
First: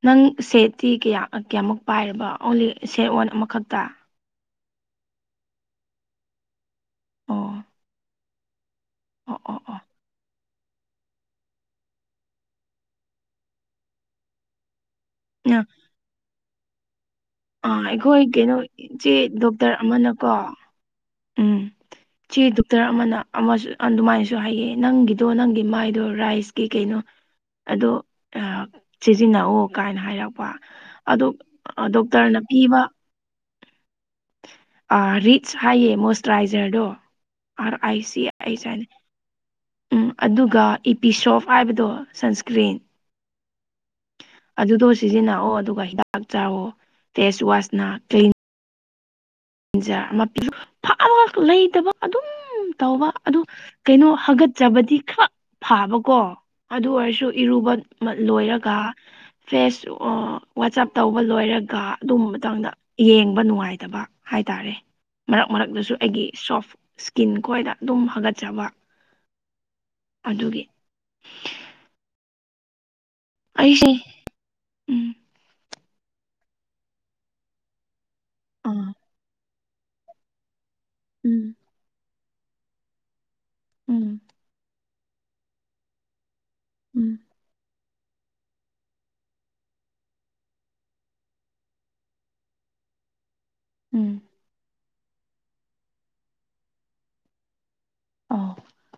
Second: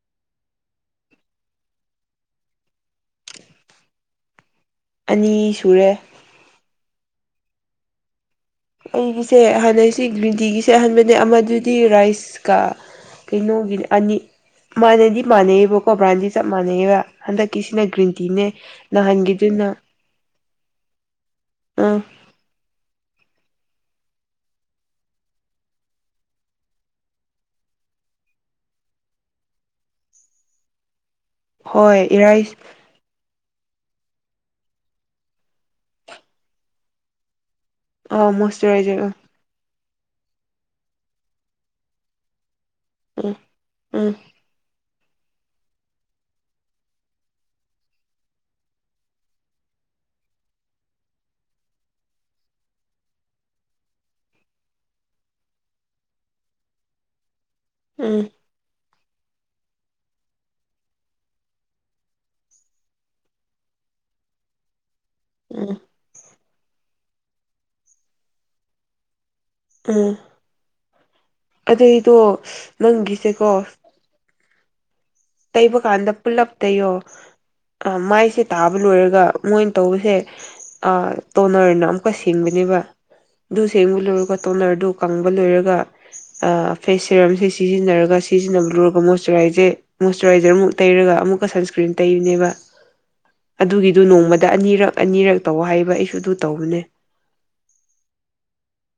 ꯅꯪ ꯁꯦꯠꯇꯤ ꯀꯌꯥ ꯀꯌꯥꯃꯨꯛ ꯄꯥꯏꯔꯕ ꯑꯣꯡꯂꯤ ꯁꯦꯠ ꯋꯥꯟ ꯑꯃꯈꯛꯇ ꯑꯅꯤ ꯁꯨꯔꯦ ꯑꯣ ꯑꯣ ꯑꯩꯒꯤꯁꯦ ꯑꯣ ꯑꯣ ꯍꯥꯟꯅꯛꯁꯤ ꯒ꯭ꯔꯤꯟ ꯇꯤꯒꯤ ꯁꯦꯠꯍꯟꯕꯅꯦ ꯑꯃꯗꯨꯗꯤ ꯔꯥꯏꯁꯀ ꯀꯩꯅꯣꯒꯤꯅꯦ ꯑꯅꯤ ꯃꯥꯟꯅꯗꯤ ꯆꯞ ꯃꯥꯟꯅꯩꯕꯀꯣ ꯕ꯭ꯔꯥꯟꯗꯤ ꯆꯞ ꯃꯥꯟꯅꯩꯑꯕ ꯑꯥ ꯍꯟꯗꯛꯀꯤꯁꯤꯅ ꯒ꯭ꯔꯤꯟ ꯇꯤꯅꯦ ꯅꯥꯍꯟꯈꯤꯗꯨꯅ ꯃꯥꯅꯀꯣ ꯎꯝ ꯑꯝ ꯆꯦ ꯗꯣꯛꯇꯔ ꯑꯃꯅ ꯑꯃꯁ ꯑꯗꯨꯃꯥꯏꯅꯁꯨ ꯍꯥꯏꯌꯦ ꯅꯪꯒꯤꯗꯣ ꯅꯪꯒꯤ ꯃꯥꯏꯗꯣ ꯔꯥꯏꯁꯀꯤ ꯀꯩꯅꯣ ꯑꯗꯣ ꯁꯤꯖꯤꯟꯅꯑꯣ ꯀꯥꯏꯅ ꯍꯥꯏꯔꯛꯄ ꯑꯗꯣ ꯍꯣꯏ ꯗꯣꯛꯇꯔꯅ ꯏꯔꯥꯏꯁ ꯄꯤꯕ ꯑꯥ ꯔꯤꯆ ꯍꯥꯏꯌꯦ ꯃꯣꯏꯆꯔꯥꯏꯖꯔꯗꯣ ꯑꯥꯔ ꯑꯩꯥꯏ ꯁꯤ ꯑꯥ ꯑꯩꯁ ꯍꯥꯏꯅ ꯃꯣꯏꯆꯔꯥꯏꯖꯔ ꯎꯝ ꯑꯗꯨꯒ ꯏꯄꯤ ꯁꯣꯞ ꯍꯥꯏꯕꯗꯣ ꯁꯟꯁꯀ꯭ꯔꯤꯟ ꯎꯝ ꯎꯝ ꯑꯗꯨꯗꯣ ꯁꯤꯖꯤꯟꯅꯑꯣ ꯑꯗꯨꯒ ꯍꯤꯗꯥꯛ ꯆꯥꯑꯣ ꯐꯦꯁ ꯋꯥꯁꯅ ꯀ꯭ ꯄꯤꯟꯖꯔ ꯑꯃ ꯄꯤ ꯐꯑꯒ ꯂꯩꯇꯕ ꯑꯗꯨꯝ ꯇꯧꯕ ꯑꯗꯨ ꯀꯩꯅꯣ ꯍꯥꯒꯠꯆꯕꯗꯤ ꯈꯔ ꯐꯥꯕꯀꯣ ꯑꯗꯨ ꯑꯣꯏꯔꯁꯨ ꯏꯔꯨꯕ ꯎꯝ ꯂꯣꯏꯔꯒ ꯐꯦꯁ ꯋꯥꯆꯞ ꯇꯧꯕ ꯂꯣꯏꯔꯒ ꯑꯗꯨꯝꯕ ꯃꯇꯥꯡꯗ ꯌꯦꯡꯕ ꯅꯨꯡꯉꯥꯏꯇꯕ ꯍꯥꯏꯇꯥꯔꯦ ꯃꯔꯛ ꯎꯝ ꯃꯔꯛꯇꯁꯨ ꯑꯩꯒꯤ ꯁꯣꯐ ꯏꯁꯀꯤꯟ ꯈꯣꯏꯗ ꯑꯗꯨꯝ ꯍꯥꯒꯠꯆꯕ ꯎꯝ ꯑꯗꯨꯒꯤ ꯑꯗꯩꯗꯣ ꯅꯪꯒꯤꯁꯦ ꯑꯩꯁꯤ ꯇꯩꯕ ꯀꯥꯟꯗ ꯄꯨꯂꯞ ꯇꯩꯌꯣ ꯑ ꯃꯥꯏꯁꯦ ꯇꯥꯕ ꯑꯥ ꯂꯣꯏꯔꯒ ꯃꯣꯏꯅ ꯇꯧꯕꯁꯦ ꯎꯝ ꯇꯣꯅꯔꯅ ꯑꯃꯨꯛꯀ ꯁꯤꯡꯕꯅꯦꯕ ꯑꯗꯨ ꯁꯦꯡꯕ ꯎꯝ ꯂꯣꯏꯔꯒ ꯇꯣꯂꯔꯗꯨ ꯀꯪꯕ ꯂꯣꯏꯔꯒ ꯐꯦꯁ ꯎꯝ ꯁꯤꯔꯝꯁꯤ ꯁꯤꯖꯤꯟꯅꯔꯒ ꯁꯤꯖꯤꯟꯅꯕ ꯂꯨꯔꯒ ꯃꯣꯏꯆꯔꯥꯏꯖꯦ ꯃꯣꯏꯆꯔꯥꯏꯖꯔꯃꯨꯛ ꯇꯩꯔꯒ ꯑꯃꯨꯛꯀ ꯁꯟꯁꯀ꯭ꯔꯤꯟ ꯇꯩꯔꯤꯅꯦꯕ ꯑꯗꯨꯒꯤꯗꯨ ꯎꯝ ꯅꯣꯡꯃ ꯗ ꯑꯅꯤꯔꯛ ꯑꯅꯤꯔꯛ ꯇꯧꯕ ꯍꯥꯏꯕ ꯑꯩꯁꯨ ꯑꯗꯨ ꯇꯧꯕꯅꯦ ꯑꯣ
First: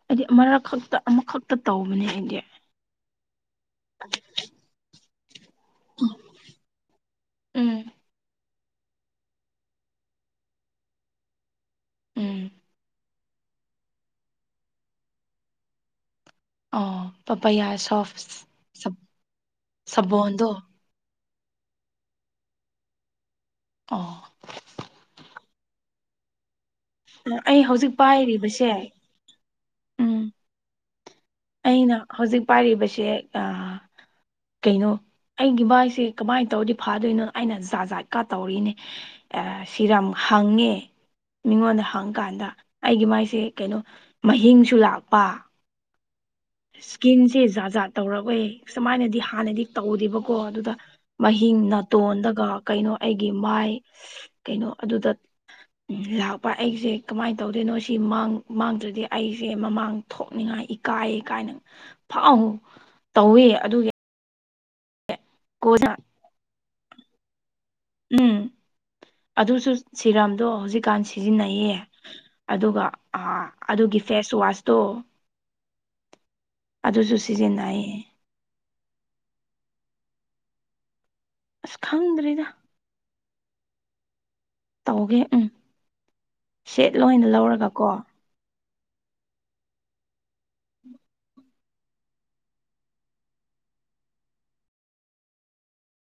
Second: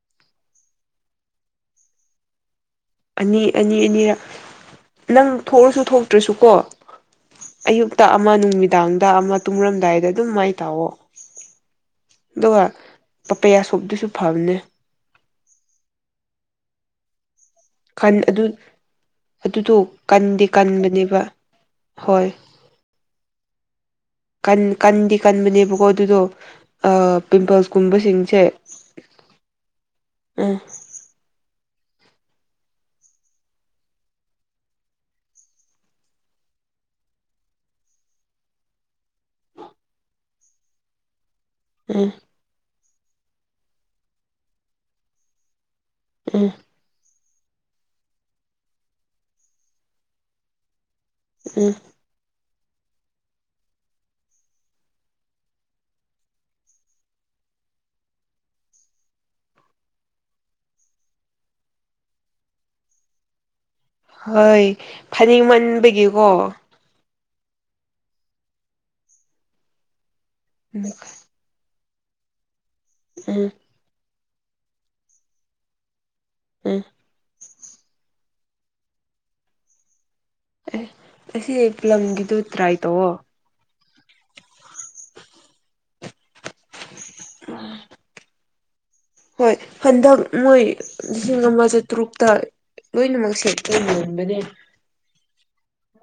ꯑꯩꯗꯤ ꯑꯃꯛ ꯈꯛꯇ ꯑꯃꯈꯛꯇ ꯇꯧꯕꯅꯦ ꯑꯩꯗꯤ ꯑꯅꯤ ꯑꯅꯤ ꯑꯅꯤꯔꯛ ꯅꯪ ꯊꯣꯛꯑꯁꯨ ꯊꯣꯛꯇ꯭ꯔꯁꯨꯀꯣ ꯎꯝ ꯑꯌꯨꯛꯇ ꯑꯃ ꯅꯨꯃꯤꯠ ꯅꯨꯡꯗꯥꯡꯗ ꯑꯃ ꯇꯨꯝꯔꯝꯗꯥꯏꯗ ꯑꯗꯨꯝ ꯃꯥꯏ ꯇꯥꯛꯑꯣꯣ ꯎꯝ ꯑꯗꯨꯒ ꯄꯄꯌꯥꯁꯣꯞꯗꯨꯁꯨ ꯐꯕꯅꯦ ꯑꯣ ꯄꯄ ꯌꯥ ꯀꯟ ꯑꯗꯨ ꯑꯗꯨꯗꯣ ꯀꯟꯗꯦ ꯁꯥꯕꯣꯟꯗꯣ ꯀꯟꯕꯅꯦꯕ ꯍꯣꯏ ꯑꯥꯎ ꯀꯟꯗꯤ ꯀꯟꯕꯅꯦꯕꯀꯣ ꯑꯗꯨꯗꯣ ꯑꯩ ꯍꯧꯖꯤꯛ ꯄꯤꯝꯄꯜꯁꯀꯨꯝꯕꯁꯤꯡꯁꯦ ꯄꯥꯏꯔꯤꯕꯁꯦ ꯑꯥ ꯑꯩꯅ ꯍꯧꯖꯤꯛ ꯄꯥꯏꯔꯤꯕꯁꯦ ꯀꯩꯅꯣ ꯑꯩꯒꯤ ꯚꯏꯁꯦ ꯀꯃꯥꯏꯅ ꯇꯧꯔꯗꯤ ꯐꯥꯗꯣꯏꯅꯣ ꯑꯩꯅ ꯖꯥ ꯖꯥꯠꯀꯥ ꯇꯧꯔꯤꯅꯦ ꯑ ꯁꯤꯔꯝ ꯍꯪꯉꯦ ꯃꯤꯉꯣꯟꯗ ꯎꯝ ꯍꯪꯀꯥꯟꯗ ꯑꯩꯒꯤ ꯃꯥꯏꯁꯦ ꯀꯩꯅꯣ ꯃꯍꯤꯡꯁꯨ ꯂꯥꯛꯄ ꯎꯝ ꯏꯁꯀꯤꯟꯁꯦ ꯖꯥꯠ ꯖꯥꯠ ꯇꯧꯔꯛꯑꯣꯦ ꯁꯨꯃꯥꯏꯅꯗꯤ ꯍꯥꯟꯅꯗꯤ ꯇꯧꯗꯦꯕꯀꯣ ꯑꯗꯨꯗ ꯃꯍꯤꯡ ꯎꯝ ꯅꯥꯇꯣꯟꯗꯒ ꯀꯩꯅꯣ ꯑꯩꯒꯤ ꯃꯥꯏ ꯀꯩꯅꯣ ꯑꯗꯨꯗ ꯂꯥꯛꯄ ꯑꯩꯁꯦ ꯀꯃꯥꯏꯅ ꯇꯧꯗꯣꯏꯅꯣ ꯁꯤ ꯃꯥꯡ ꯃꯥꯡꯗ꯭ꯔꯗꯤ ꯑꯩꯁꯦ ꯃꯃꯥꯡ ꯊꯣꯛꯅꯤꯡꯉꯥꯏ ꯏꯀꯥꯏ ꯀꯥꯏꯅ ꯐꯥꯎ ꯇꯧꯋꯤ ꯑꯗꯨꯒꯤ ꯍꯣꯏ ꯐꯅꯦꯛ ꯀꯣꯟꯅ ꯃꯟꯕꯒꯤꯀꯣ ꯎꯝ ꯑꯗꯨꯁꯨ ꯁꯤꯔꯝꯗꯣ ꯍꯧꯖꯤꯛꯀꯥꯟꯁꯤ ꯁꯤꯖꯤꯟꯅꯩꯌꯦ ꯑꯗꯨꯒ ꯎꯝ ꯑꯗꯨꯒꯤ ꯐꯦꯁ ꯋꯥꯁꯇꯣ ꯎꯝ ꯑꯗꯨꯁꯨ ꯁꯤꯖꯤꯟꯅꯩꯌꯦ ꯑꯦ ꯑꯁꯤ ꯑꯁ ꯄꯂꯝꯒꯤꯗꯨ ꯈꯪꯗ꯭ꯔꯤꯗ ꯇ꯭ꯔꯥꯏ ꯇꯧꯑꯣ ꯇꯧꯒꯦ ꯎꯝ ꯁꯦꯠ ꯂꯣꯏ ꯑꯣꯏꯅ ꯂꯧꯔꯒ ꯀꯣ ꯍꯣꯏ ꯍꯟꯗꯛ ꯃꯣꯏ ꯂꯤꯁꯤꯡ ꯑꯃ ꯆꯇ꯭ꯔꯨꯛꯇ ꯂꯣꯏꯅꯃꯛ ꯁꯦꯠꯇ ꯑꯣꯏꯅ ꯌꯣꯟꯕꯅꯦ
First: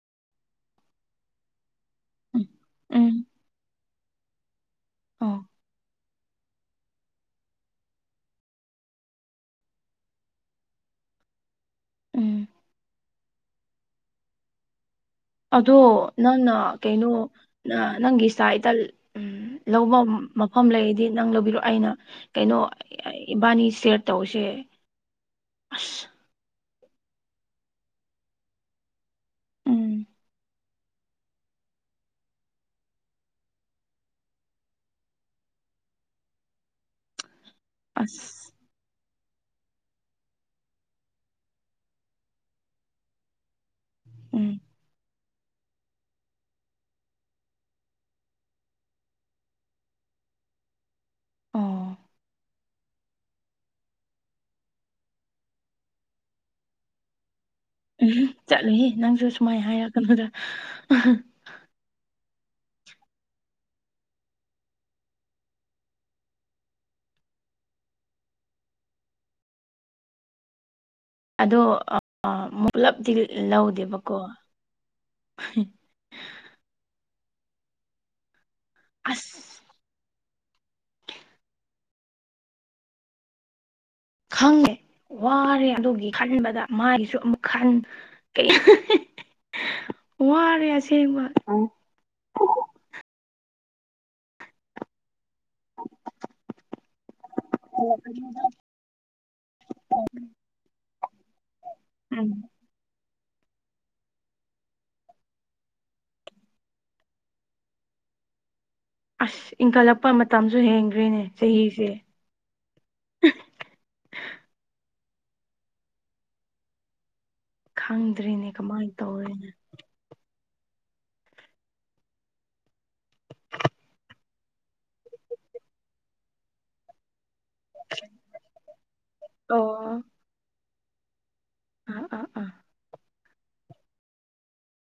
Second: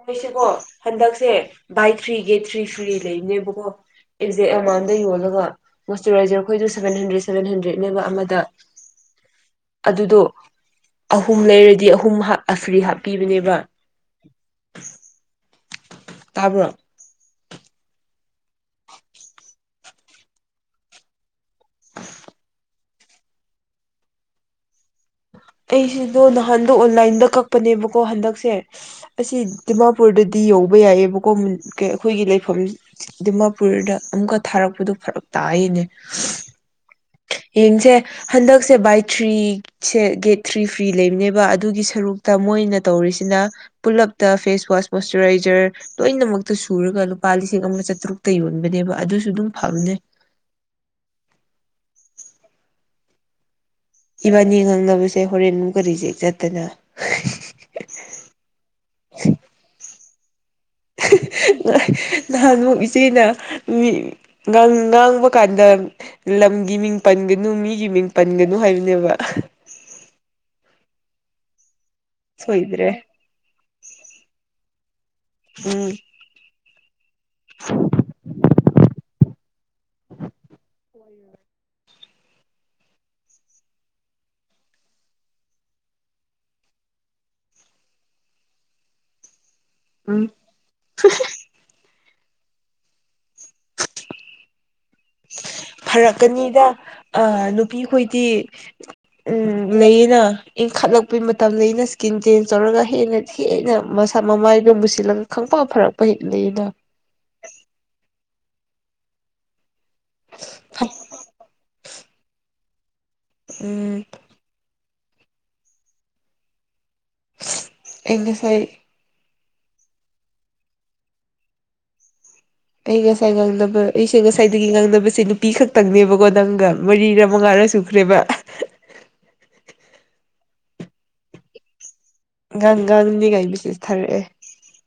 ꯅꯣꯏꯁꯤꯀꯣ ꯍꯟꯗꯛꯁꯦ ꯕꯥꯏ ꯊ꯭ꯔꯤ ꯒꯦꯠ ꯎꯝ ꯊ꯭ꯔꯤ ꯐ꯭ꯔꯤ ꯎꯝ ꯂꯩꯕꯅꯦꯕꯀꯣ ꯑꯦꯛꯖꯦꯛ ꯑꯦꯃꯥꯎꯟꯗ ꯑꯣ ꯌꯣꯜꯂꯒ ꯖꯔꯈꯣꯏꯁꯨ ꯁꯦꯟꯟꯗ꯭ꯔꯦ ꯁꯚꯦꯟꯟꯗ꯭ꯔꯦ ꯑꯃꯗ ꯑꯗꯨꯗꯣ ꯑꯍꯨꯝ ꯂꯩꯔ ꯗꯤ ꯑꯍꯨꯝ ꯎꯝ ꯐ꯭ꯔꯤ ꯍꯥꯞꯄꯤꯕꯅꯦꯕ ꯑꯗꯣ ꯅꯪꯅ ꯇꯥꯕ꯭ꯔꯣ ꯀꯩꯅꯣ ꯅꯪꯒꯤ ꯏꯁꯇꯥ ꯏꯇ ꯎ ꯂꯧꯕ ꯃꯐꯝ ꯂꯩꯔꯗꯤ ꯅꯪ ꯂꯧꯕꯤꯔꯛ ꯑꯩꯅ ꯀꯩꯅꯣ ꯏꯕꯥꯅꯤ ꯁꯌꯔ ꯇꯧꯁꯦ ꯑꯁ ꯑꯩꯁꯤꯗꯣ ꯅꯍꯥꯟꯗ ꯑꯣꯟꯂꯥꯏꯟꯗ ꯀꯛꯄꯅꯦꯕꯀꯣ ꯍꯟꯗꯛꯁꯦ ꯑꯁꯤ ꯎꯝ ꯗꯤꯃꯥꯄꯨꯔꯗꯗꯤ ꯌꯧꯕ ꯌꯥꯏꯌꯦꯕꯀꯣ ꯑꯩꯈꯣꯏꯒꯤ ꯂꯩꯐꯝ ꯗꯤꯃꯥꯄꯨꯔꯗ ꯑꯃꯨꯛꯀ ꯊꯥꯔꯛꯄꯗꯣ ꯐꯔꯛ ꯇꯥꯛꯏꯅꯦ ꯌꯦꯡꯁꯦ ꯑꯁ ꯍꯟꯗꯛꯁꯦ ꯕꯥꯏ ꯊ꯭ꯔꯤ ꯁꯦ ꯒꯦꯠ ꯊ꯭ꯔꯤ ꯐ꯭ꯔꯤ ꯂꯩꯕꯅꯦꯕ ꯑꯗꯨꯒꯤ ꯁꯔꯨꯛꯇ ꯃꯣꯏꯅ ꯇꯧꯔꯤꯁꯤꯅ ꯄꯨꯜꯂꯞꯇ ꯎꯝ ꯐꯦꯁꯋꯥꯁ ꯃꯣꯏꯁꯆꯔꯥꯏꯖꯔ ꯂꯣꯏꯅꯃꯛꯇ ꯁꯨꯔꯒ ꯂꯨꯄꯥ ꯂꯤꯁꯤꯡ ꯑꯃꯒ ꯆꯥꯇꯔꯨꯛꯇ ꯌꯣꯟꯕꯅꯦꯕ ꯑꯗꯨꯁꯨ ꯑꯗꯨꯝ ꯐꯝꯅꯦ ꯑꯣ ꯏꯕꯥꯅꯤ ꯈꯪꯅꯕꯁꯦ ꯍꯣꯔꯦꯟꯃꯨꯛꯀ ꯔꯤꯖꯦꯛ ꯆꯠꯇꯅ ꯆꯠꯂꯨ ꯅꯪꯁꯨ ꯁꯨꯃꯥꯏꯅ ꯍꯥꯏꯔ ꯀꯩꯅꯣꯗ ꯅꯍꯥꯟꯃꯨꯛ ꯏꯆꯦꯅ ꯉꯥꯡꯕ ꯀꯥꯟꯗ ꯂꯝꯒꯤ ꯃꯤꯡ ꯄꯟꯒꯅꯨ ꯃꯤꯒꯤ ꯃꯤꯡ ꯄꯟꯒꯅꯨ ꯍꯥꯏꯕꯅꯦꯕ ꯑꯗꯣꯨꯛ ꯁꯣꯏꯗ꯭ꯔꯦ ꯄꯨꯂꯞꯗꯤꯤ ꯂꯧꯗꯦꯕꯀꯣ ꯎꯝ [unintelligible] ꯑꯁ ꯍ ꯈꯪꯉꯦ ꯋꯥꯔꯦ ꯑꯗꯨꯒꯤ ꯈꯟꯕꯗ ꯃꯥꯒꯤꯁꯨ ꯑꯃꯨꯛ ꯈꯟ ꯀꯩ ꯎꯝ ꯋꯥꯔꯦ ꯑꯁꯦꯡꯕ ꯎꯝ ꯐꯔꯛꯀꯅꯤꯗ ꯑ ꯅꯨꯄꯤꯈꯣꯏꯗꯤ ꯎꯝ ꯂꯩꯌꯦꯅ ꯏꯪꯈꯠꯂꯛꯄꯩ ꯃꯇꯝꯗ ꯑꯩꯅ ꯏꯁꯀꯤꯟ ꯆꯦꯟꯖ ꯇꯧꯔꯒ ꯍꯦꯟꯅ ꯍꯦꯟꯅ ꯃꯁꯥ ꯃꯃꯥꯏꯗꯣꯕꯨꯁꯤꯜꯂꯒ ꯈꯪꯄ ꯐꯔꯛꯄ ꯍꯦꯛ ꯂꯩꯅ ꯑꯁ ꯏꯟꯈꯠꯂꯛꯄ ꯃꯇꯝꯁꯨ ꯍꯦꯟꯒ꯭ꯦꯅꯦ ꯆꯍꯤꯁꯦ ꯎꯝ ꯑꯩ ꯈꯪꯗ꯭ꯔꯤꯅꯦ ꯉꯁꯥꯏ ꯀꯃꯥꯏꯅ ꯇꯧꯔꯦꯅꯦ ꯑꯩ ꯉꯁꯥꯏ ꯉꯥꯡꯅꯕ ꯑꯩꯁꯦ ꯉꯁꯥꯏꯗꯒꯤ ꯉꯥꯡꯅꯕꯁꯦ ꯅꯨꯄꯤ ꯈꯛꯇꯪꯅꯦꯕꯀꯣ ꯅꯪꯒ ꯃꯔꯤꯔ ꯃꯉꯥꯔ ꯁꯨꯈ꯭ꯔꯦꯕ ꯑꯣ ꯑꯥ ꯑꯥ ꯑꯥ ꯒꯥꯡꯒꯥꯡꯗꯤꯒꯥꯏꯕꯤꯁꯦꯁ ꯊꯥꯔꯛꯑꯦ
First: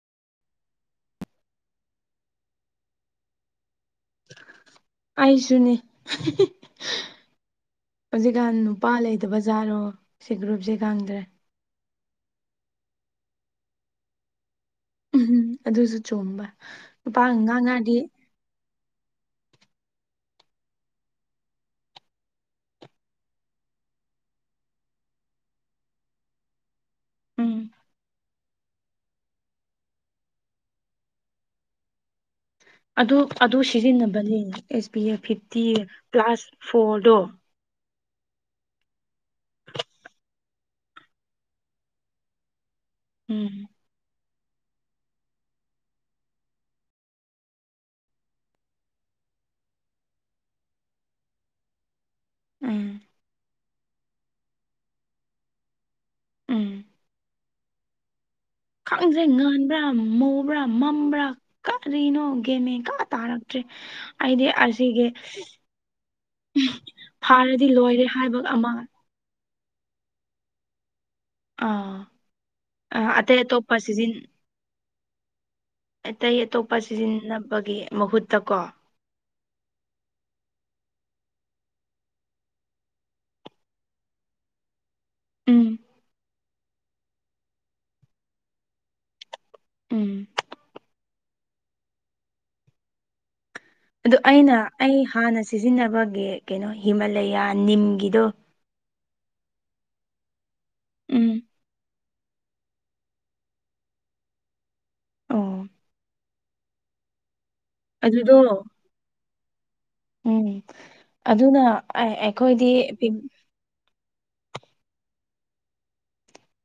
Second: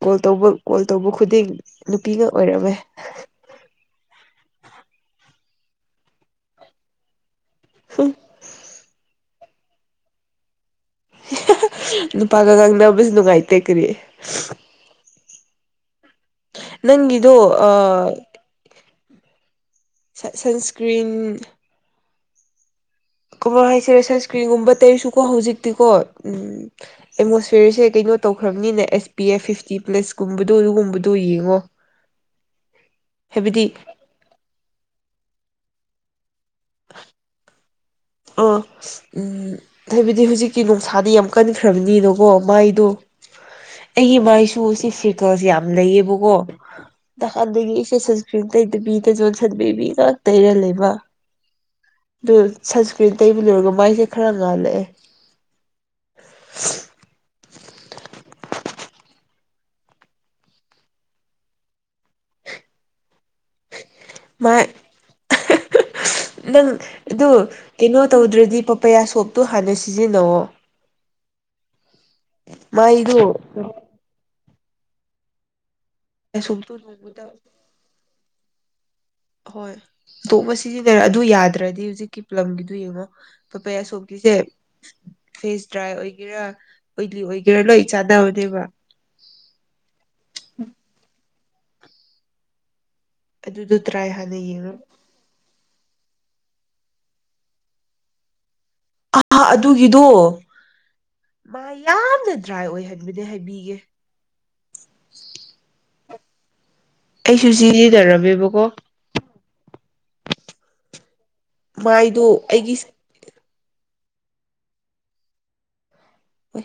ꯀꯣꯜ ꯇꯧꯕ ꯀꯣꯜ ꯇꯧꯕ ꯈꯨꯗꯤꯡ ꯅꯨꯄꯤ ꯉ ꯑꯣꯏꯔꯝꯃꯦ ꯑꯩꯁꯨꯅꯦ ꯍꯧꯖꯤꯛꯀꯥꯟ ꯅꯨꯄꯥ ꯂꯩꯗꯕꯖꯥꯠꯔꯣ ꯁꯤ ꯒ꯭ꯔꯨꯞꯁꯦ ꯈꯪꯗ꯭ꯔꯦ ꯅꯨꯄꯥꯒ ꯉꯥꯡꯅꯕꯁꯨ ꯅꯨꯡꯉꯥꯏꯇꯦ ꯀꯔꯤ ꯎꯝꯝ ꯑꯗꯨꯁꯨ ꯆꯣꯡꯕ ꯅꯨꯄꯥ ꯅꯪꯒꯤꯗꯣ ꯉꯉꯥ ꯉꯥꯗꯤ ꯑꯥ ꯁꯟꯁ꯭ꯀ꯭ꯔꯤꯟ ꯀꯃꯥ ꯍꯥꯏꯁꯔꯦ ꯁꯟꯁꯀ꯭ꯔꯤꯟꯒꯨꯝꯕ ꯇꯩꯔꯁꯨꯀꯣ ꯍꯧꯖꯤꯛꯇꯤꯀꯣ ꯎ ꯎꯝ ꯑꯦꯠꯃꯣꯁꯐꯤꯌꯔꯁꯦ ꯀꯩꯅꯣ ꯇꯧꯈ꯭ꯔꯕꯅꯤꯅ ꯑꯦꯁ ꯄꯤ ꯑꯦꯐ ꯐꯤꯐꯇꯤ ꯄ꯭ꯂꯁꯀꯨꯝꯕꯗꯣ ꯑꯗꯨꯒꯨꯝꯕꯗꯣ ꯌꯦꯡꯉꯣ ꯑꯗꯨ ꯑꯗꯨ ꯍꯥꯏꯕꯗꯤ ꯁꯤꯖꯤꯟꯅꯕꯅꯦ S P A fifty plus ꯐꯣꯔꯗꯣ ꯑꯥ ꯎꯝ ꯑꯕꯗꯤ ꯍꯧꯖꯤꯛꯀꯤ ꯅꯨꯡꯁꯥꯗꯤ ꯌꯥꯝ ꯀꯟꯈ꯭ꯔꯕꯅꯤꯅꯀꯣ ꯃꯥꯏꯗꯣ ꯎꯝ ꯑꯩꯒꯤ ꯃꯥꯏꯁꯨ ꯁꯤ ꯐꯦꯀꯜꯁ ꯌꯥꯝ ꯂꯩꯌꯦꯕꯀꯣ ꯀꯥꯟꯗꯒꯤꯦ ꯁꯟꯁꯀ꯭ꯔꯤꯟ ꯇꯩꯗꯕꯤꯗ ꯖꯣꯟꯁꯟ ꯕꯦꯕꯤꯒ ꯇꯩꯔ ꯂꯩꯦꯕ [inaudible] ꯑꯗꯨ ꯎꯝ ꯁꯟꯁꯀ꯭ꯔꯤꯟ ꯇꯩꯕ ꯂꯣꯏꯔꯒ ꯃꯥꯏꯁꯦ ꯈꯔ ꯉꯥꯜꯂꯛꯑꯦ ꯎꯝ ꯈꯪꯗ꯭ꯔꯦ ꯉꯥꯟꯕ꯭ꯔꯥ ꯃꯕ꯭ꯔꯥ ꯃꯝꯕ꯭ꯔꯥ ꯀꯔꯤꯅꯣ ꯒꯦꯃꯦ ꯀꯥ ꯇꯥꯔ ꯭ꯔꯦ ꯑꯩꯗꯤ ꯃꯥꯏ ꯑꯁꯤꯒꯤꯒ ꯅꯪ ꯑꯗꯨ ꯀꯩꯅꯣ ꯂꯣꯏꯔꯦ ꯍꯥꯏꯕ ꯇꯧꯗ꯭ꯔꯗꯤ ꯑꯃ ꯄꯄꯌꯥ ꯁꯣꯞꯇꯣ ꯍꯥꯟꯅ ꯁꯤꯖꯤꯟꯅꯑꯣ ꯑꯥ ꯃꯥꯏꯗꯣ ꯑꯇꯩ ꯑꯇꯣꯞꯄ ꯄꯄꯌꯥ ꯁꯤꯖꯤꯟ ꯑꯇꯩ ꯁꯣꯞꯇꯣ ꯑꯇꯣꯞꯄ ꯅꯣꯡꯃꯗ ꯁꯤꯖꯤꯟꯅꯕꯒꯤ ꯃꯍꯨꯠꯇ ꯀꯣ ꯍꯣꯏ ꯑꯇꯣꯞꯄ ꯁꯤꯖꯤꯟꯅꯔꯦ ꯑꯗꯨ ꯌꯥꯗ꯭ꯔꯗꯤ ꯍꯧꯖꯤꯛꯀꯤ ꯄꯂꯝꯒꯤꯗꯨ ꯌꯦꯡꯉꯣ ꯄꯩ ꯁꯣꯀꯤꯁꯦ ꯐꯦꯁ ꯎꯝ ꯗ꯭ꯔꯥꯏ ꯑꯣꯏꯒꯦꯔꯥ ꯑꯣꯏꯂꯤ ꯑꯣꯏꯒꯦꯔꯥ ꯂꯣꯏ ꯆꯥꯗꯕꯅꯦꯕ ꯎꯝ ꯎꯝ ꯑꯗꯨꯗꯨ ꯑꯗꯣ ꯑꯩꯅ ꯑꯩ ꯍꯥꯟꯅ ꯁꯤꯖꯤꯟꯅꯕꯒꯤ ꯀꯩꯅꯣ ꯍꯤꯃꯥꯂꯌꯥ ꯅꯤꯝꯒꯤꯗꯣ ꯑꯥ ꯑꯗꯨꯒꯤꯗꯣ ꯎꯝ ꯃꯥ ꯌꯥꯝꯅ ꯗ꯭ꯔꯥꯏ ꯑꯣꯏ ꯍꯥꯏꯕꯗꯤ ꯍꯥꯏꯕꯤꯒꯦ ꯑꯣ ꯑꯩꯁꯨ ꯑꯗꯨꯗꯣ ꯆꯖꯤꯖꯤꯗꯃꯦꯕꯀꯣ ꯎꯝ ꯑꯗꯨꯅ ꯃꯥꯏꯗꯣ ꯑꯩꯈꯣꯏꯗꯤ ꯑꯩꯒꯤ ꯑꯦ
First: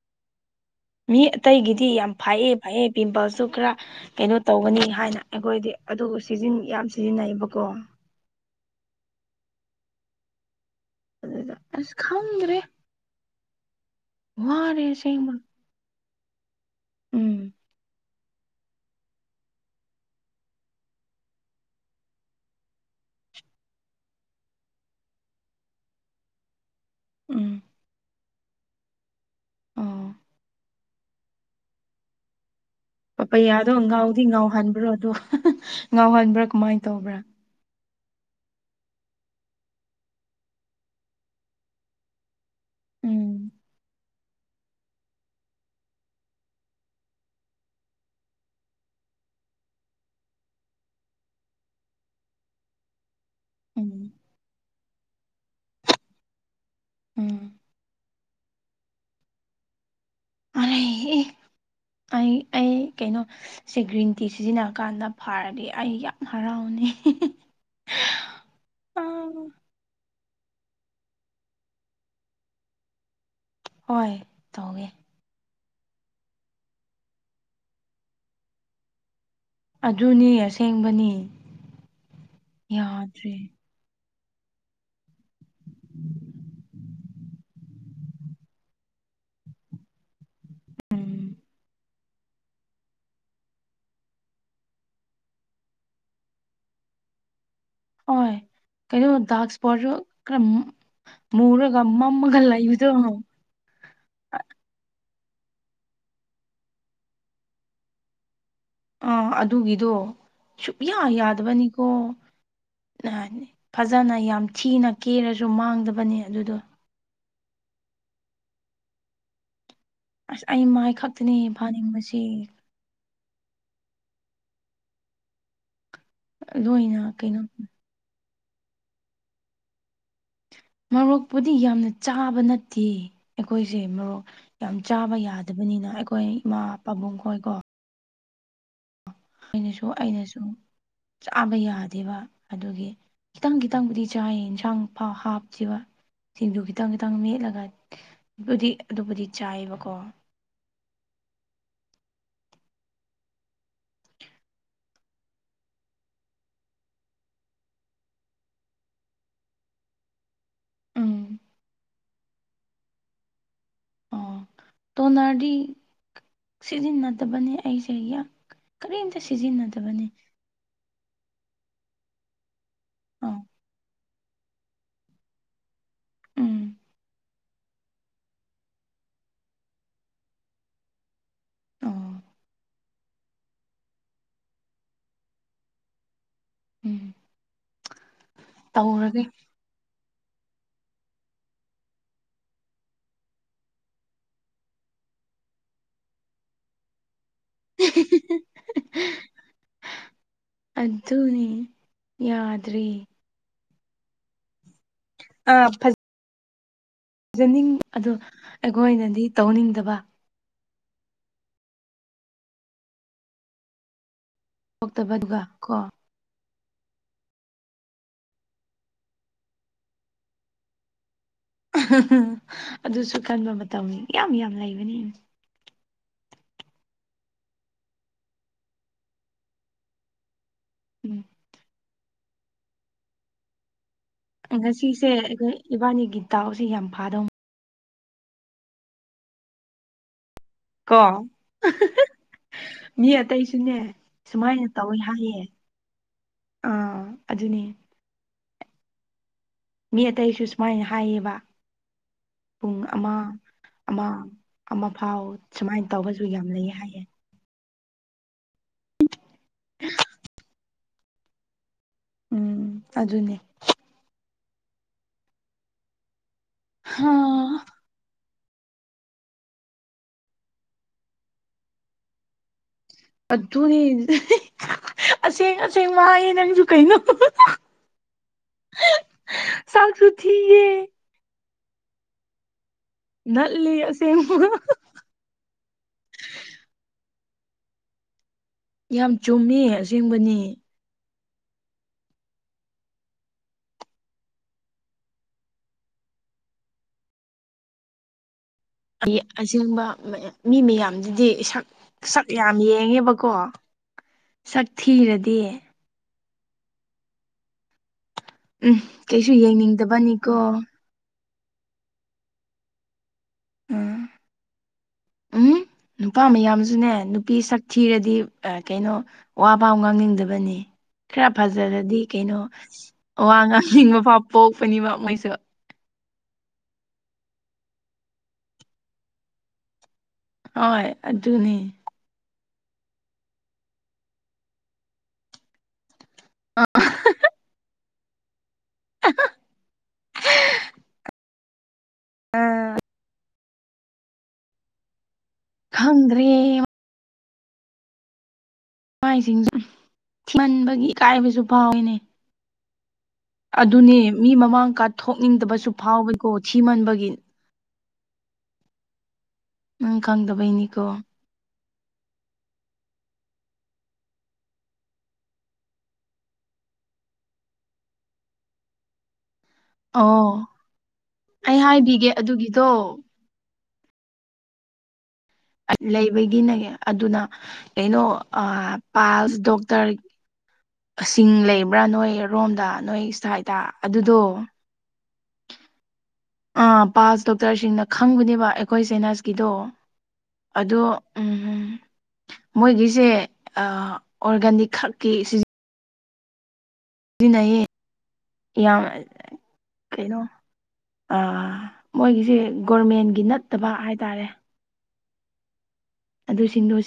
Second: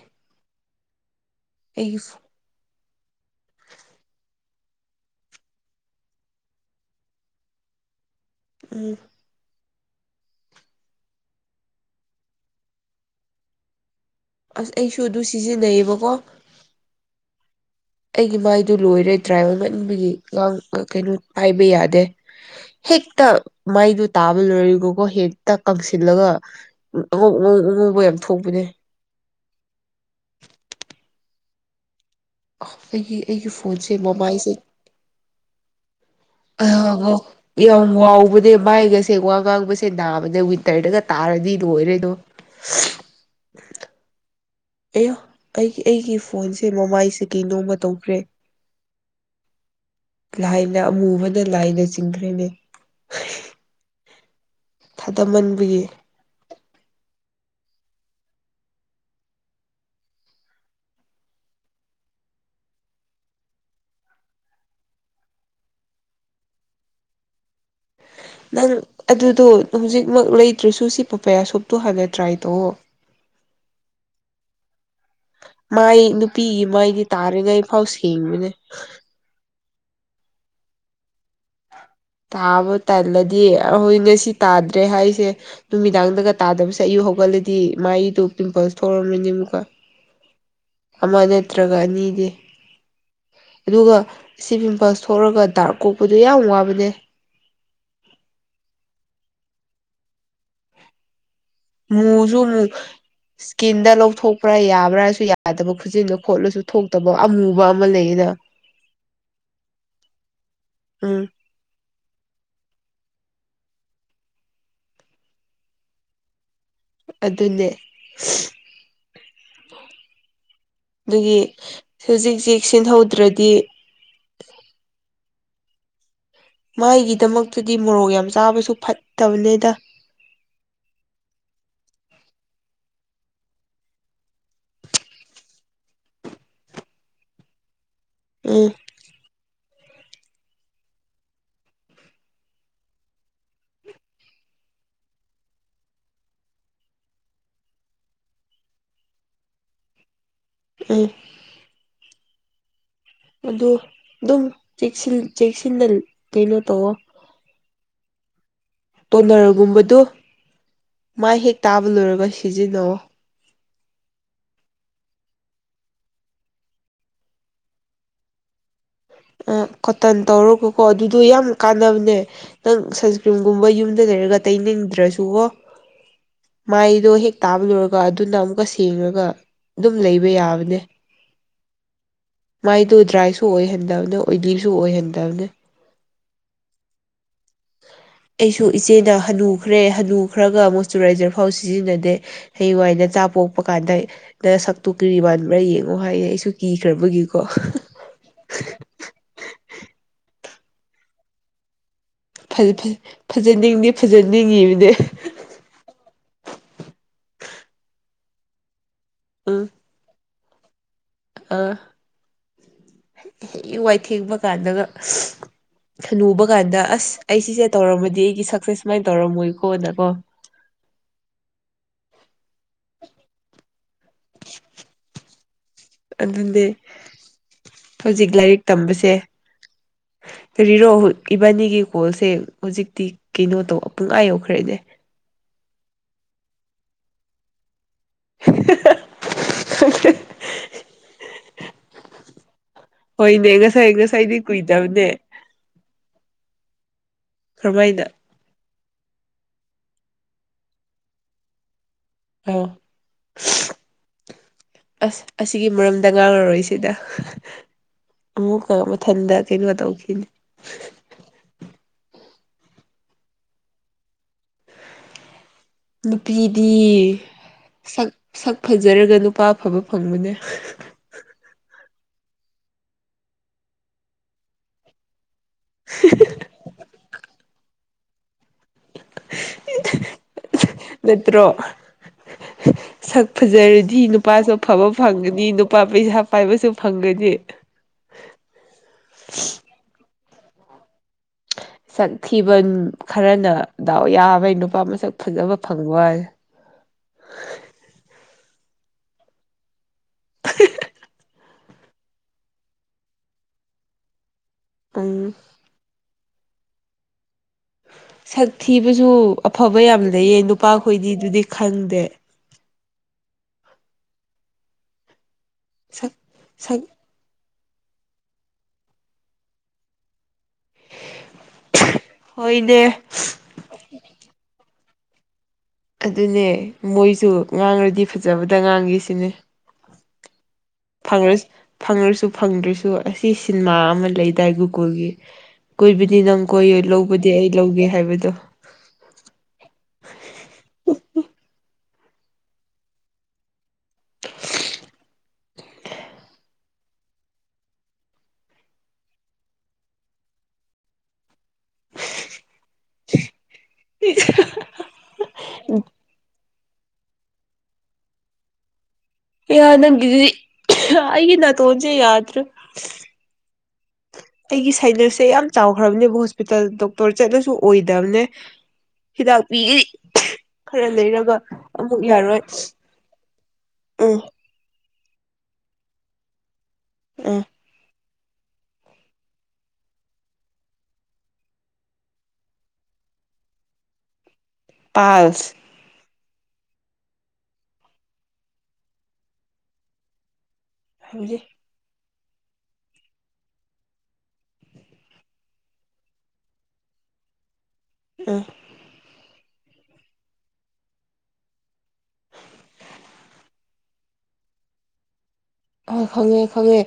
ꯃꯤ ꯑꯇꯩꯒꯤꯗꯤ ꯌꯥꯝ ꯐꯩꯌꯦ ꯐꯩꯌꯦ ꯄꯤꯝꯄꯜꯁꯨ ꯈꯔ ꯀꯩꯅꯣ ꯇꯧꯒꯅꯤ ꯍꯥꯏꯅ ꯑꯩꯈꯣꯏꯗꯤ ꯑꯗꯨ ꯁꯤꯖꯤꯟ ꯌꯥꯝ ꯁꯤꯖꯤꯟꯅꯩꯕꯀꯣ ꯎꯝ ꯑꯗꯨꯗ ꯑꯁ ꯈꯪꯗꯔ‌ꯦ ꯑꯁ ꯑꯩꯁꯨ ꯑꯗꯨ ꯑꯁꯦꯡꯕ ꯁꯤꯖꯤꯟꯅꯩꯌꯦꯕꯀꯣ ꯎꯝ ꯑꯩꯒꯤ ꯃꯥꯏꯗꯨ ꯂꯣꯏꯔꯦ ꯇ꯭ꯔꯥꯏꯕꯦꯜꯃꯟꯕꯨꯗꯤ ꯀꯩꯅꯣ ꯄꯥꯏꯕ ꯌꯥꯗꯦ ꯍꯦꯛꯇ ꯃꯥꯏꯗꯨ ꯇꯥꯕ ꯂꯣꯏꯔꯤꯒꯀꯣ ꯍꯦꯛꯇ ꯀꯪꯁꯤꯜꯂꯒ ꯑꯉꯧ ꯎꯝ ꯑꯉꯧ ꯑꯉꯧꯕ ꯌꯥꯝ ꯊꯣꯛꯧꯕꯅꯦ ꯑ ꯑꯩꯒꯤ ꯑꯩꯒꯤ ꯄꯄꯩꯌꯥꯗꯣ ꯐꯣꯟꯁꯦ ꯉꯥꯎꯗꯤ ꯃꯃꯥꯏꯁꯦ ꯉꯥꯎꯍꯟꯕ꯭ꯔꯣ ꯑꯗꯣ ꯉꯥꯎꯍꯟꯕ꯭ꯔꯥ [unintelligible] ꯀꯃꯥꯏꯅ ꯑꯕꯣ ꯇꯧꯕ꯭ꯔꯥ ꯌꯥꯝ ꯋꯥꯎꯕꯅꯦ ꯃꯥꯏꯒꯁꯦ ꯋꯥ ꯉꯥꯡꯕꯁꯦ ꯅꯥꯕꯅꯦ ꯋꯤꯟꯇꯔꯗꯒ ꯇꯥꯔꯗꯤ ꯂꯣꯏꯔꯦꯗꯣ ꯎꯝ ꯑꯌꯥ ꯑꯩꯒꯤ ꯑꯩꯒꯤ ꯐꯣꯟꯁꯦ ꯃꯃꯥꯏꯁꯦ ꯀꯩ ꯅꯣꯝꯃ ꯇꯧꯈꯔꯦ ꯂꯥꯏꯅ ꯑꯃꯨꯕꯗ ꯂꯥꯏꯅ ꯆꯤꯡꯈ꯭ꯔꯦꯅꯦ ꯎꯝ ꯇꯝꯃꯟꯕꯒꯤ ꯎꯝ ꯑꯩꯍ‌ꯦ ꯑꯦ ꯑꯩ ꯑꯩ ꯀꯩꯅꯣ ꯁꯦ ꯒ꯭ꯔꯤꯟ ꯇꯤ ꯁꯤꯖꯤꯟꯅ ꯀꯥꯟꯗ ꯐꯥꯔꯗꯤ ꯑꯩ ꯌꯥꯝ ꯍꯔꯥꯎꯅꯤ ꯅꯪ ꯑꯗꯨꯗꯣ ꯍꯧꯖꯤꯛꯃꯛ ꯂꯩꯇ꯭ꯔꯁꯨ ꯁꯤ ꯄꯄꯌꯥ ꯁꯣꯞꯇꯣ ꯍꯥꯟꯅ ꯇ꯭ꯔꯥꯏ ꯇꯧꯑꯣ ꯍꯣꯏ ꯇꯧꯋ‌ꯦ ꯃꯥꯏ ꯅꯨꯄꯤꯒꯤ ꯃꯥꯏꯗꯤ ꯇꯥꯔꯤꯉꯩꯐꯥꯎ ꯁꯦꯡꯕꯅꯦ ꯑꯗꯨꯅꯤ ꯑꯁꯦꯡꯕꯅꯤ ꯇꯥꯕ ꯌꯥꯗ꯭ꯔꯦ ꯇꯜꯂꯗꯤ ꯑꯩꯈꯣꯏ ꯉꯁꯤ ꯇꯥꯗ꯭ꯔꯦ ꯍꯥꯏꯁꯦ ꯅꯨꯃꯤꯗꯥꯡꯗꯒ ꯇꯥꯗꯕꯁꯦ ꯑꯌꯨꯛ ꯍꯧꯒꯠꯂꯗꯤ ꯃꯥꯥꯏꯗ‌ꯨ ꯄꯤꯝꯄꯜꯁ ꯊꯧꯔꯛꯂꯅꯤ ꯑꯃꯨꯛꯀ ꯑꯃ ꯎꯝ ꯅꯠꯇ꯭ꯔꯒ ꯑꯅꯤꯗꯤ ꯑꯗꯨꯒ ꯁꯤ ꯄꯤꯝꯄꯜꯁ ꯊꯣꯛꯔꯒ ꯗꯥꯔꯛ ꯀꯣꯛꯄꯗꯨ ꯌꯥꯝ ꯋꯥꯕꯅꯦ ꯍꯣꯏ ꯀꯩꯅꯣ ꯗꯥꯛ ꯏꯁꯄꯣꯠꯁꯨ ꯈꯔꯝ ꯃꯨꯔꯒ ꯃꯨꯁꯨ ꯃꯝꯃꯒ ꯃꯨ ꯂꯩꯕꯗ‌ꯣ ꯏꯁꯀꯤꯟꯗ ꯂꯧꯊꯣꯛꯄ꯭ꯔꯥ ꯌꯥꯕ꯭ꯔꯥꯁꯨ ꯌꯥꯗꯕ ꯈꯨꯖꯤꯟꯗꯣ ꯈꯣꯠꯂꯁꯨ ꯊꯣꯛꯇꯕ ꯑꯃꯨꯕ ꯑꯃ ꯂꯩꯌꯦꯅ [unintelligible] ꯑꯥ ꯑꯗꯨꯒꯤꯗꯣ ꯁꯨꯛꯌꯥ ꯎꯝ ꯌꯥꯗꯕꯅꯤꯀꯣ ꯐꯖꯅ ꯌꯥꯝ ꯊꯤꯅ ꯀꯦꯔꯁꯨ ꯃꯥꯡꯗꯕꯅꯤ ꯑꯗꯨꯗꯣ ꯑꯗꯨꯅꯦ ꯑꯁ ꯑꯩ ꯃꯥꯏ ꯈꯛꯇꯅꯦ ꯑꯗꯨꯒꯤ ꯐꯥꯅꯤꯡꯕꯁꯦ ꯍꯧꯖꯤꯛꯖꯤ ꯁꯤꯟꯍꯧꯗ꯭ꯔꯗꯤ ꯂꯣꯏꯅ ꯀꯩꯅꯣ ꯃꯥꯏꯒꯤꯗꯃꯛꯇꯗꯤ ꯃꯣꯔꯣꯛ ꯌꯥꯝ ꯆꯥꯕꯁꯨ ꯐꯠꯇꯝꯅꯤꯗ ꯃ‌ꯣꯔꯣꯛꯄꯨꯗꯤ ꯌꯥꯝꯅ ꯆꯥꯕ ꯅꯠꯇꯦ ꯑꯩꯈꯣꯏꯖ‌ꯦ ꯃ‌ꯣꯔꯣꯛ ꯌꯥꯝ ꯆꯥꯕ ꯌꯥꯗꯕꯅꯤꯅ ꯑꯩꯈꯣꯏ ꯏꯃꯥ ꯄꯥꯕꯨꯡ ꯈꯣꯏꯀꯣ ꯎꯝ ꯑꯩꯅꯁꯨ ꯑꯩꯅꯁꯨ ꯆꯥꯕ ꯌꯥꯗꯦꯕ ꯑꯗꯨꯒꯤ ꯈꯤꯇꯪ ꯈꯤꯇꯪꯕꯨꯗꯤ ꯆꯥꯏꯌꯦ ꯏꯟꯁꯥꯡ ꯄꯥ ꯍꯥꯞꯈꯤꯕ ꯁꯤꯡꯖꯨ ꯈꯤꯇꯪ ꯈꯤꯇꯪ ꯃꯦꯠꯂꯒ ꯑꯗꯨꯕꯨꯗꯤ ꯑꯗꯨꯕꯨꯗꯤ ꯆꯥꯏꯌꯦꯕꯀꯣ ꯎꯝ ꯑꯗꯨ ꯑꯗꯨꯝ ꯆ‌ꯦꯛꯁꯤꯟ ꯆꯦꯛꯁꯤꯟꯅ ꯀꯩꯅꯣ ꯇꯧꯑꯣ ꯇꯣꯅꯔꯒꯨꯝꯕꯗꯨ ꯃ ꯎꯝ ꯍꯦꯛ ꯇꯥꯕ ꯂꯣꯏꯔꯒ ꯁꯤꯖꯤꯟꯅꯣ ꯑꯣ ꯇꯣꯅꯔꯗꯤ ꯁꯤꯖꯤꯟꯅꯗꯕꯅꯦ ꯑꯩꯁꯦ ꯀꯔꯤꯗ ꯁꯤ ꯀꯣꯇꯟ ꯇꯧꯔꯒꯀꯣ ꯑꯗꯨꯗꯣ ꯌꯥꯝ ꯀꯥꯟꯅꯕꯅꯦ ꯅꯪ ꯑꯥ ꯁꯟꯁꯀ꯭ꯔꯤꯟꯒꯨꯝꯕ ꯌꯨꯝ ꯑꯗꯨ ꯂꯩꯔꯒ ꯑꯇꯩ ꯂꯩꯗ꯭ꯔꯁꯨꯕꯣ ꯎꯝ ꯃꯥꯏꯗꯣ ꯍꯦꯛ ꯇꯥꯕꯂꯨꯔꯒ ꯑꯗꯨꯅ ꯑꯃꯨꯛꯀ ꯁꯦꯡꯉꯒ ꯑꯗꯨꯝ ꯂꯩꯕ ꯌꯥꯕꯅꯦ ꯑꯣ ꯃꯥꯏꯗꯨ ꯗ꯭ꯔꯥꯏꯁꯨ ꯑꯣꯏꯍꯟꯗꯕꯅꯦ ꯑꯣꯏꯂꯤꯁꯨ ꯑꯣꯏꯍꯟꯗꯕꯅꯦ ꯎꯝ [unintelligible] ꯑꯩꯁꯨ ꯏꯆꯦꯅ ꯇꯧꯔꯒꯦ ꯍꯅꯨꯈ꯭ꯔꯦ ꯍꯅꯨꯈ꯭ꯔꯒ ꯃꯣꯁꯇꯨꯔꯥꯏꯖꯔ ꯐꯥꯎ ꯁꯤꯖꯤꯟꯅꯗꯦ ꯍꯌꯦꯡ ꯋꯥꯏ ꯅꯆꯥ ꯄꯣꯛꯄꯀꯥꯟꯗ ꯅꯁꯛꯇꯨ ꯀ꯭ꯔꯤ ꯃꯥꯟꯕ꯭ꯔꯥ ꯌꯦꯡꯉꯣ ꯍꯥꯏꯌꯦ ꯑꯩꯁꯨ ꯀꯤꯈ꯭ꯔꯕꯒꯤꯀꯣ [unintelligible] ꯑꯗꯨꯅꯤ ꯐꯖ ꯌꯥꯗ꯭ꯔꯤ ꯐꯖ ꯐꯖꯅꯤꯡꯗꯤ ꯐꯖꯅꯤꯡꯉꯤꯕꯅꯦ ꯑꯥ ꯐ ꯄꯤꯖꯅꯤꯡ ꯑꯗ‌ꯣ ꯑꯩꯈꯣꯏꯅꯗꯤ ꯎꯝ ꯇꯧꯅꯤꯡꯗꯕ ꯑꯥ ꯍ ꯋꯥꯏꯊꯦꯡꯕ ꯀꯥꯟꯗꯒ ꯊꯣꯛꯇꯕꯗꯨꯒ ꯀꯣ ꯅꯨꯕ ꯀꯥꯟꯗ ꯑꯁ ꯑꯩ ꯁꯤꯁꯦ ꯇꯧꯔꯝꯃꯗꯤ ꯑꯩꯒꯤ ꯁꯛꯁꯦꯁ ꯁꯨꯃꯥꯏꯅ ꯇꯧꯔꯝꯃꯣꯏꯀꯣꯅꯀꯣ ꯑꯗꯨꯁꯨ ꯀꯟꯕ ꯃꯇꯝꯅꯤ ꯌꯥꯝ ꯌꯥꯝ ꯂꯩꯕꯅꯤ ꯑꯗꯨꯗꯤ ꯍꯧꯖꯤꯛ ꯂꯥꯏꯔꯤꯛ ꯇꯝꯕꯁꯦ ꯀꯔꯤꯔꯣ ꯎꯝ ꯏꯕꯥꯅꯤꯒꯤ ꯀꯣꯜꯁꯦ ꯍꯧꯖꯤꯛꯇꯤ ꯀꯩꯅꯣ ꯇꯧ ꯄꯨꯡ ꯑꯥ ꯌꯧꯈ꯭ꯔꯦꯅꯦ ꯉꯁꯤꯁꯦ ꯑꯩꯈꯣꯏ ꯏꯕꯥꯅꯤꯒꯤ ꯇꯗꯥꯎꯁꯦ ꯌꯥꯝ ꯐꯥꯗꯧꯅꯤ [unintelligible] ꯀꯣ ꯃꯤ ꯍꯣꯏꯅꯦ ꯑꯇꯩꯁꯨꯅꯦ ꯉꯁꯥꯏ ꯉꯁꯥꯏꯗꯤ ꯁꯨꯃꯥꯏꯅ ꯇꯧꯋꯤ ꯀꯨꯏꯗꯕꯅꯦ ꯍꯥꯏꯌꯦ ꯑꯥ ꯑꯗꯨꯅꯦ ꯈꯔꯃꯩꯗ ꯃꯤ ꯑꯇꯩꯁꯨ ꯁꯨꯃꯥꯏꯅ ꯍꯥꯏꯌꯦꯕ ꯑꯥꯎ ꯄꯨꯡ ꯑꯃ ꯑꯃ ꯑꯃ ꯑꯁ ꯐꯥꯎ ꯑꯁꯤꯒꯤ ꯁꯨꯃꯥꯏꯅ ꯃꯔꯝꯗ ꯇꯧꯕꯁꯨ ꯌꯥꯝ ꯂꯩꯌꯦ ꯉꯥꯡꯉꯔꯣꯏꯁꯤꯗ ꯍꯥꯏꯌꯦ ꯑꯃꯨꯛꯀ ꯃꯊꯟꯇ ꯀꯩꯅꯣ ꯇꯧꯈꯤꯅꯤ ꯎꯝ ꯑꯗꯨꯅꯦ ꯅꯨꯄꯤꯗꯤ ꯍꯥ ꯁꯛ ꯁꯛ ꯐꯖꯔꯒ ꯅꯨꯄꯥ ꯑꯐꯕ ꯐꯪꯕꯅꯦ ꯑꯗꯨꯅꯤ ꯑꯁꯦꯡ ꯑꯁꯦꯡ ꯃꯥꯌꯦ ꯅꯪꯁꯨ ꯀꯩꯅꯣ ꯁꯨ ꯊꯌꯦ ꯅꯠꯇ꯭ꯔꯣ ꯁꯛ ꯅꯠꯂꯦ ꯐꯖꯔꯗꯤ ꯑꯁꯦꯡꯕ ꯅꯨꯄꯥꯁꯨ ꯑꯐꯕ ꯐꯪꯒꯅꯤ ꯅꯨꯄꯥ ꯄꯩꯁꯥ ꯄꯥꯏꯕꯁꯨ ꯐꯪꯒꯅꯤ ꯌꯥꯝ ꯆꯨꯝꯃꯤ ꯑꯁꯦꯡꯕꯅꯤ ꯁꯛ ꯊꯤꯕ ꯈꯔꯅ ꯗꯥꯎ ꯌꯥꯕꯩ ꯅꯨꯄꯥ ꯃꯁꯛ ꯐꯖꯕ ꯐꯪꯕ ꯑꯣꯏ ꯑꯩ ꯑꯁꯦꯡꯕ ꯃꯤ ꯃꯌꯥꯝꯗꯨꯗꯤ ꯏꯁꯛ ꯁꯛ ꯌꯥꯝ ꯌꯦꯡꯉꯦꯕꯀꯣ ꯁꯛ ꯎꯝ ꯊꯤꯔꯗꯤ ꯁꯛ ꯎꯝ ꯊꯤꯕꯁꯨ ꯀꯩꯁꯨ ꯑꯐꯕ ꯌꯥꯝ ꯂꯩꯌꯦ ꯌꯦꯡꯅꯤꯡꯗꯕꯅꯤꯀꯣ ꯅꯨꯄꯥꯈꯣꯏꯗꯤ ꯑꯗꯨꯗꯤ ꯈꯪꯗꯦ ꯎ ꯎꯝ ꯁꯛ ꯅꯨꯄꯥ ꯁꯛ ꯃꯌꯥꯝꯁꯨꯅꯦ ꯅꯨꯄꯤ ꯁꯛ ꯊꯤꯔꯗꯤ ꯀꯩꯅꯣ ꯋꯥ ꯄꯥꯝ ꯉꯥꯡꯅꯤꯡꯗꯕꯅꯤ ꯈꯔ ꯐꯖꯔꯗꯤ ꯀꯩꯅꯣ ꯍꯣꯏꯅꯦ ꯋꯥ ꯉꯥꯡꯅꯤꯡꯕ ꯐꯥꯎ ꯄꯣꯛꯄꯅꯤꯕ ꯃꯣꯏꯁꯨ ꯑꯗꯨꯅꯦ ꯃꯣꯏꯁꯨ ꯉꯥꯡꯔꯗꯤ ꯐꯖꯕꯗ ꯉꯥꯡꯈꯤ ꯁꯤꯅꯦ ꯍꯣꯏ ꯐ ꯑꯗꯨꯅꯦ ꯐꯪꯉ꯭ꯔꯁꯨ ꯐꯪꯗ꯭ꯔꯁꯨ ꯑꯁꯤ ꯁꯤꯟꯃꯥ ꯑꯃ ꯂꯩꯗꯥꯏ ꯒꯨꯒꯨꯜꯒꯤ ꯀ ꯅꯪ ꯀꯣꯏꯌꯣꯏ ꯂꯧꯕꯗꯤ ꯑꯩ ꯂꯧꯒꯦ ꯍꯥꯏꯕꯗꯣ [unintelligible] ꯑꯥ [unintelligible] ꯈꯪꯗ꯭ꯔꯦ ꯃꯥꯏꯁꯤꯡꯁꯨꯃꯟꯕꯒꯤ ꯏꯀꯥꯏꯕꯁꯨ ꯐꯥꯎꯋꯅꯦ ꯑꯗꯨꯅꯦ ꯃꯤ ꯃꯃꯥꯡꯀꯊꯣꯛꯅꯤꯡꯗꯕꯁꯨ ꯐꯥꯎꯋꯦꯀꯣ ꯁꯤꯃꯟꯕꯒꯤ ꯌꯥ ꯅꯪ ꯅꯪꯒꯗ ꯈꯪꯗꯕꯩꯅꯤꯀꯣ ꯑꯩꯒꯤ ꯅ ꯇꯣꯟꯖꯦ ꯌꯥꯗ꯭ꯔ ꯑꯩꯒꯤ ꯁꯥꯏꯅꯁꯦ ꯌꯥꯝ ꯆꯥꯎꯈ꯭ꯔꯕꯅꯦꯕ ꯍꯣꯁꯄꯤꯇꯥꯜ ꯗꯣꯛꯇꯔ ꯆꯠꯂꯁꯨ ꯑꯣꯏꯗꯕꯅꯦ ꯍꯤꯗꯥꯛ ꯄꯤꯒꯤ ꯑꯣ ꯈꯔ ꯂꯩꯔꯒ ꯑꯩ ꯑꯃꯨꯛ ꯍꯥꯏꯕꯤꯒꯦ ꯌꯥꯔꯣꯏ ꯑꯗꯨꯒꯤꯗꯣ ꯑ ꯂꯩꯕꯒꯤꯅꯦꯅꯦ ꯑꯗꯨꯅ ꯎꯝ ꯀꯩꯅꯣ ꯄꯜꯁ ꯗꯣꯛꯇꯔ ꯁꯤꯡ ꯂꯩꯕ꯭ꯔꯥ ꯅꯣꯏ ꯔꯣꯝꯗ ꯅꯣꯏ ꯏꯁꯇꯥꯏꯇꯥ ꯑꯗꯨꯗꯣ ꯄꯥꯁ ꯑꯥ ꯄꯥꯁ ꯗꯣꯛꯇꯔꯁꯤꯡꯅ ꯈꯪꯕꯅꯦꯕ ꯑꯩꯈꯣꯏ ꯁꯦꯅꯁꯀꯤꯗꯣ ꯑꯗꯣ ꯖꯤ ꯎꯝ ꯃꯣꯏꯒꯤꯁꯦ ꯑꯣꯔꯒꯥꯅꯤꯛ ꯈꯛꯀꯤ ꯅꯩꯌꯦ ꯑꯥ ꯌꯥꯝ ꯀꯩꯅꯣ ꯃꯣꯏꯒꯤꯁꯦ ꯒꯣꯔꯃꯦꯟꯒꯤ ꯅꯠꯇꯕ ꯍꯥꯏꯇꯥꯔꯦ ꯑ ꯈꯪꯉꯦ ꯑꯗꯨꯁꯤꯡꯗꯣ ꯈꯪꯉꯦ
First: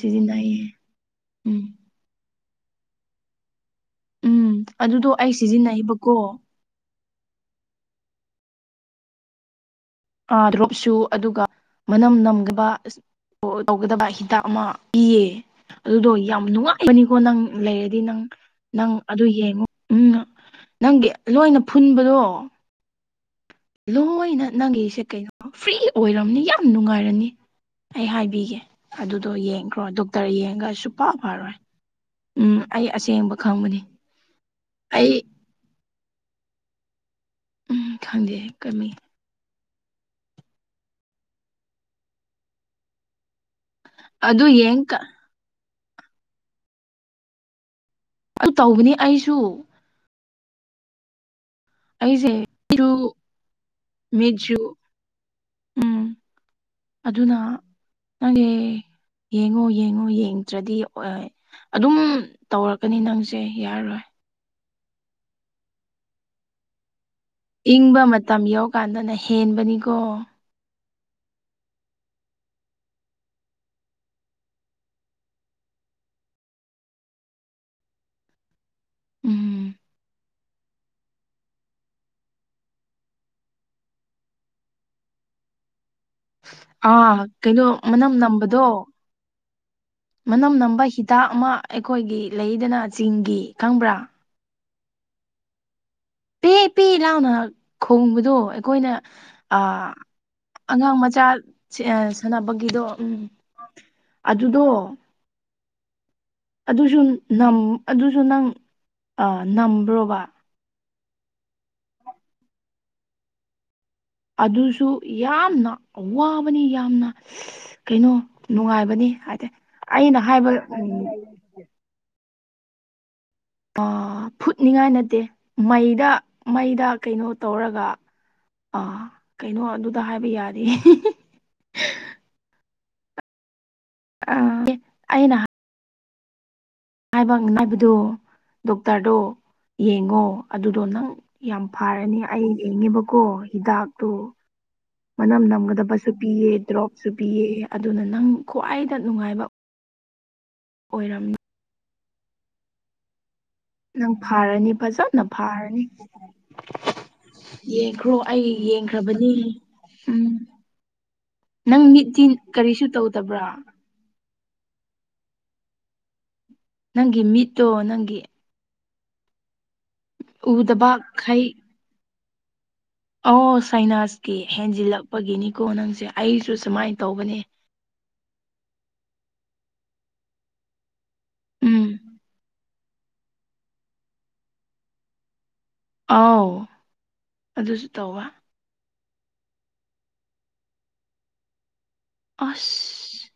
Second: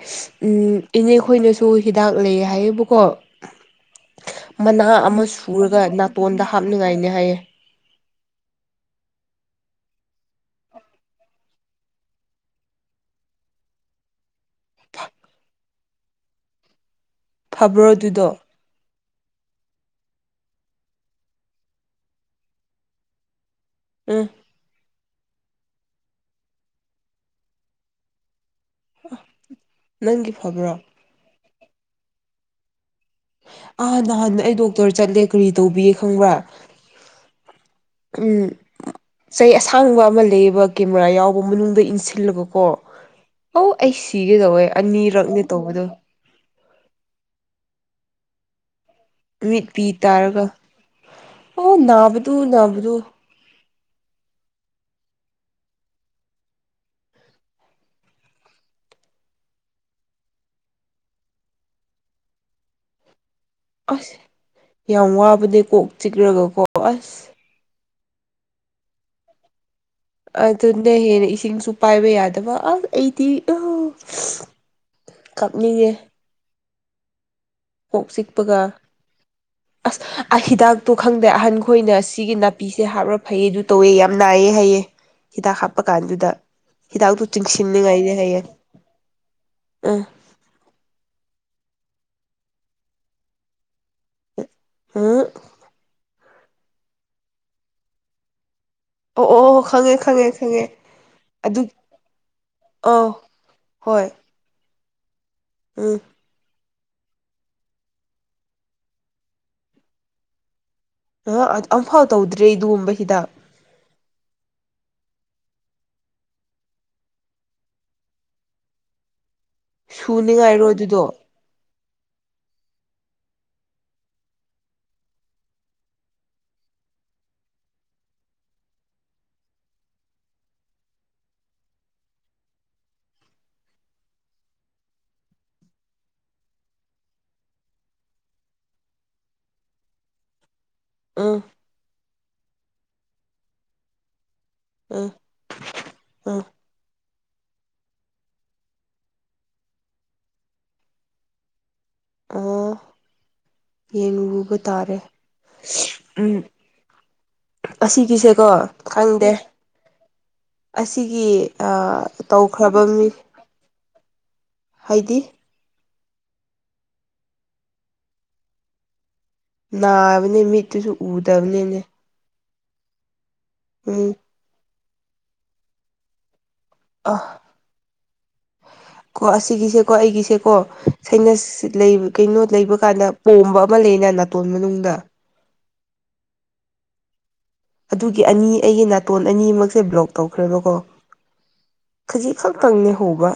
ꯎ ꯁꯤꯖꯤꯟꯅꯩꯌꯦ ꯏꯅꯦ ꯎꯝ ꯈꯣꯏꯅꯁꯨ ꯍꯤꯗꯥꯛ ꯂꯩ ꯍꯥꯏꯌꯦꯕꯀꯣ ꯎꯝ ꯃꯅꯥ ꯑꯗꯨꯗꯣ ꯑꯃ ꯑꯩ ꯁꯨꯔꯒ ꯁꯤꯖꯤꯟꯅꯩꯕꯀꯣ ꯅꯥꯇꯣꯟꯗ ꯍꯥꯞꯅꯤꯉꯥꯏꯅꯦ ꯍꯥꯏꯌꯦꯦ ꯑꯥ ꯗ꯭ꯔꯣꯞꯁꯨ ꯑꯗꯨꯒ ꯃꯅꯝ ꯅꯝꯒꯕ ꯇꯧꯒꯗꯕ ꯍꯤꯗꯥꯛ ꯑꯃ ꯄꯤꯌꯦ ꯑꯗꯨꯗꯣ ꯌꯥꯝ ꯅꯨꯡꯉꯥꯏꯕꯅꯤꯀꯣ ꯅꯪ ꯐꯕ꯭ꯔꯣ ꯂꯩꯔꯗꯤ ꯅꯪ ꯑꯗꯨꯗꯣ ꯅꯪ ꯑꯗꯨ ꯌꯦꯡꯉꯨ ꯎꯝ ꯅꯪꯒꯤ ꯂꯣꯏꯅ ꯐꯨꯟꯕꯗꯣ ꯎꯝ ꯅꯪ ꯅꯪꯒꯤꯁꯦ ꯀꯩꯅꯣ ꯐ꯭ꯔꯤ ꯑꯣꯏꯔꯝꯅꯤ ꯌꯥꯝ ꯅꯨꯡꯉꯥꯏꯔꯅꯤ ꯑꯩ ꯍꯥꯏꯕꯤꯒꯦ ꯑꯗꯨꯗꯣ ꯌꯦꯡꯈ꯭ꯔꯣ ꯗꯣꯛꯇꯔ ꯅꯪꯒꯤ ꯐꯕ꯭ꯔꯣ ꯌꯦꯡꯉꯒꯁꯨ ꯄ ꯐꯔꯣꯏ ꯎꯝ ꯑꯩ ꯑꯁꯦꯡꯕ ꯈꯪꯕꯅꯤ ꯑꯥ ꯅꯍꯥꯟꯅ ꯑꯩ ꯗꯣꯛꯇꯔ ꯑꯩ ꯆꯠꯂꯦ ꯀꯔꯤ ꯇꯧꯕꯤ ꯈꯪꯕ꯭ꯔꯥ ꯎꯝ ꯈꯪꯗꯦ ꯎꯝ ꯀꯝꯃꯤ ꯆꯩ ꯑꯁꯥꯡꯕ ꯑꯃ ꯂꯩꯕ ꯀꯦꯃꯦꯔꯥ ꯌꯥꯎꯕ ꯃꯅꯨꯡꯗ ꯏꯟꯁꯤꯜꯂꯒ ꯀꯣ ꯑꯧ ꯑꯩ ꯁꯤꯒꯦ ꯑꯗꯨ ꯇꯧꯋꯦ ꯌꯦꯡ ꯑꯅꯤꯔꯛꯅꯦ ꯇꯧꯕꯗꯣ ꯑꯗꯨ ꯇꯧꯕꯅꯤ ꯑꯩꯁꯨ ꯃꯤꯠꯄꯤꯤ ꯇꯥꯔꯒ ꯑꯣ ꯑꯩꯁꯦ ꯅꯥꯕꯗꯨ ꯃꯤꯔ ꯅꯥꯕꯗꯨ ꯃꯦꯖꯨ ꯎꯝ ꯑꯗꯨꯅ ꯅꯪꯦ ꯌꯦꯡꯉꯣ ꯌꯦꯡꯉꯣ ꯌꯦꯡꯗ꯭ꯔꯗꯤ ꯑꯗꯨꯝ ꯇꯧꯔꯛꯀꯅꯤ ꯅꯪꯁꯦ ꯌꯥꯔꯔꯣꯏ ꯑꯁ ꯌꯥꯝ ꯋꯥꯕꯗꯤ ꯀꯣꯛ ꯆꯤꯛꯂꯒꯀꯣ ꯑꯁ ꯏꯪꯕ ꯃꯇꯝ ꯌꯧꯀꯥꯟꯗꯅ ꯍꯦꯟꯕꯅꯤꯀꯣ ꯑꯗꯨꯅ ꯍꯦꯟꯅ ꯏꯁꯤꯡꯁꯨ ꯄꯥꯏꯕ ꯌꯥꯗꯕ ꯑꯁ ꯑꯩꯗꯤ ꯑ ꯀꯞꯅꯤꯡꯌꯦ ꯀꯣꯛ ꯆꯤꯛꯄꯒ ꯎꯝ ꯑꯁ ꯍꯤꯗꯥꯛꯇꯣ ꯈꯪꯗꯦ ꯑꯍꯟ ꯈꯣꯏꯅ ꯁꯤ ꯅꯥꯄꯤꯁꯦ ꯍꯥꯞꯔ ꯐꯩꯌꯦ ꯑꯗꯨ ꯇꯧꯋꯦ ꯌꯥꯝ ꯅꯥꯏꯌꯦ ꯍꯥꯏꯩꯌꯦ ꯍꯤꯗꯥꯛ ꯍꯥꯞꯄ ꯀꯥꯟꯗꯨꯗ ꯑꯥ ꯀꯩꯅꯣ ꯆꯤꯡꯁꯤꯟꯅꯤꯉꯥꯏꯅꯦ ꯃꯅꯝ ꯍꯥꯏꯌꯦ ꯅꯝꯕꯗꯣ ꯎꯝ ꯃꯅꯝ ꯅꯝꯕ ꯍꯤꯗꯥꯛ ꯑꯃ ꯑꯩꯈꯣꯏꯒꯤ ꯂꯩꯗꯅ ꯆꯤꯡꯒꯤ ꯈꯪꯕ꯭ꯔꯥ [unintelligible] ꯄꯦ ꯄꯦ ꯂꯥꯎꯅ ꯈꯣꯡꯕꯗꯣ ꯑꯩꯈꯣꯏꯅ ꯑꯣ ꯑ ꯑꯣ ꯈꯪꯉꯦ ꯈꯪꯉꯦ ꯈꯪꯉꯦ ꯑꯉꯥꯡ ꯃꯆꯥ ꯑꯗꯨ ꯁꯥꯟꯅꯕꯒꯤꯗꯣ ꯎꯝ ꯑꯥ ꯍꯣꯏ ꯑꯗꯨꯗꯣ ꯎꯝ ꯑꯗꯨꯁꯨ ꯑꯗꯨꯁꯨ ꯅꯪ ꯅꯝꯕ꯭ꯔꯣꯕ ꯑ ꯑꯃꯝꯐꯥꯎ ꯇꯧꯗ꯭ꯔꯦ ꯑꯗꯨꯒꯨꯝꯕ ꯍꯤꯗꯥꯛ ꯑꯗꯨꯁꯨ ꯌꯥꯝꯅ ꯑꯋꯥꯕꯅꯤ ꯌꯥꯝꯅ ꯑ ꯀꯩꯅꯣ ꯅꯨꯡꯉꯥꯏꯕꯅꯤ ꯍꯥꯏꯗꯤ ꯑꯩꯅ ꯍꯥꯏꯕ ꯁꯨꯅꯤꯡꯉꯥꯏꯔꯣ ꯎ ꯑꯗꯨꯗꯣ ꯑ ꯐꯨꯠꯅꯤꯡꯉꯥꯏ ꯅꯠꯇꯦ ꯃꯩꯗ ꯃꯩꯗ ꯀꯩꯅꯣ ꯇꯧꯔꯒ ꯑꯥ ꯀꯩꯅꯣ ꯑꯗꯨꯗ ꯍꯥꯏꯕ ꯌꯥꯔꯤꯌꯦ ꯑ ꯑꯅ [unintelligible] ꯗꯣꯛꯇꯔꯗꯣ ꯌꯦꯡꯉꯣ ꯑꯗꯨꯗꯣ ꯅꯪ ꯑꯥ ꯌꯥꯝ ꯐꯔꯅꯤ ꯑꯩ ꯌꯦꯡꯉꯦꯕꯀꯣ ꯍꯤꯗꯥꯛꯇꯣ ꯎꯝ ꯃꯅꯝ ꯅꯝꯒꯗꯕꯁꯨ ꯎꯝ ꯄꯤꯌꯦ ꯗ꯭ꯔꯣꯞꯁꯨ ꯄꯤꯌꯦ ꯑꯗꯨꯅ ꯅꯪ ꯈ꯭ꯋꯥꯏꯗ ꯅꯨꯡꯉꯥꯏꯕ ꯑꯣꯏꯔꯝꯃꯤ ꯑ ꯅꯪ ꯌꯦꯅ ꯎꯕ ꯐꯥꯔꯅꯤ ꯇꯥꯔꯦ ꯐꯖꯅ ꯐꯥꯔꯅꯤ ꯎꯝ ꯌꯦꯡꯈ꯭ꯔꯣ ꯑꯁꯤꯒꯤꯁꯦꯀꯣ ꯑꯩ ꯌꯦꯡꯈ꯭ꯔꯕꯅꯤ ꯈꯪꯗꯦ ꯎꯝ ꯑꯁꯤꯒꯤ ꯅꯪ ꯃꯤꯠꯇꯤ ꯇꯧꯈ꯭ꯔꯕ ꯀꯔꯤꯁꯨ ꯃꯤ ꯇꯧꯗꯕ꯭ꯔꯥ ꯍꯥꯏꯗꯤ ꯅꯪꯒꯤ ꯃꯤꯠꯇꯣ ꯅꯪꯒꯤ ꯅꯥꯕꯅꯦ ꯃꯤꯠꯇꯨꯁꯨ ꯎꯗꯕꯈꯩ ꯎꯗꯕꯅꯤꯅꯦ ꯑꯧ ꯎꯝ ꯁꯥꯏꯅꯥꯁꯀꯤ ꯍꯦꯟꯖꯤꯜꯂꯛꯄꯒꯤꯅꯤꯀꯣ ꯅꯪꯁꯦ ꯑꯩꯁꯨ ꯁꯨꯃꯥꯏꯅ ꯇꯧꯕꯅꯦ ꯑ ꯀꯣ ꯑꯁꯤꯒꯤꯁꯦꯀꯣ ꯑꯩꯒꯤꯁꯦꯀꯣ ꯁꯩꯅꯁ ꯎꯝ ꯀꯩꯅꯣ ꯂꯩꯕ ꯀꯥꯟꯗ ꯄꯣꯝꯕ ꯑꯃ ꯂꯩꯅ ꯅꯥꯇꯣꯟ ꯃꯅꯨꯡꯗ ꯑꯥꯎ ꯑꯗꯨꯁꯨ ꯑꯗꯨꯒꯤ ꯇꯧꯕ ꯑꯅꯤ ꯑꯩꯒꯤ ꯅꯥꯇꯣꯟ ꯑꯅꯤꯃꯛꯁꯦ ꯕ꯭ꯂꯣꯛ ꯇꯧꯈ꯭ꯔꯦꯕꯀꯣ ꯈꯖꯤꯛ ꯑꯁ ꯈꯛꯇꯪꯅꯤ ꯍꯧꯕ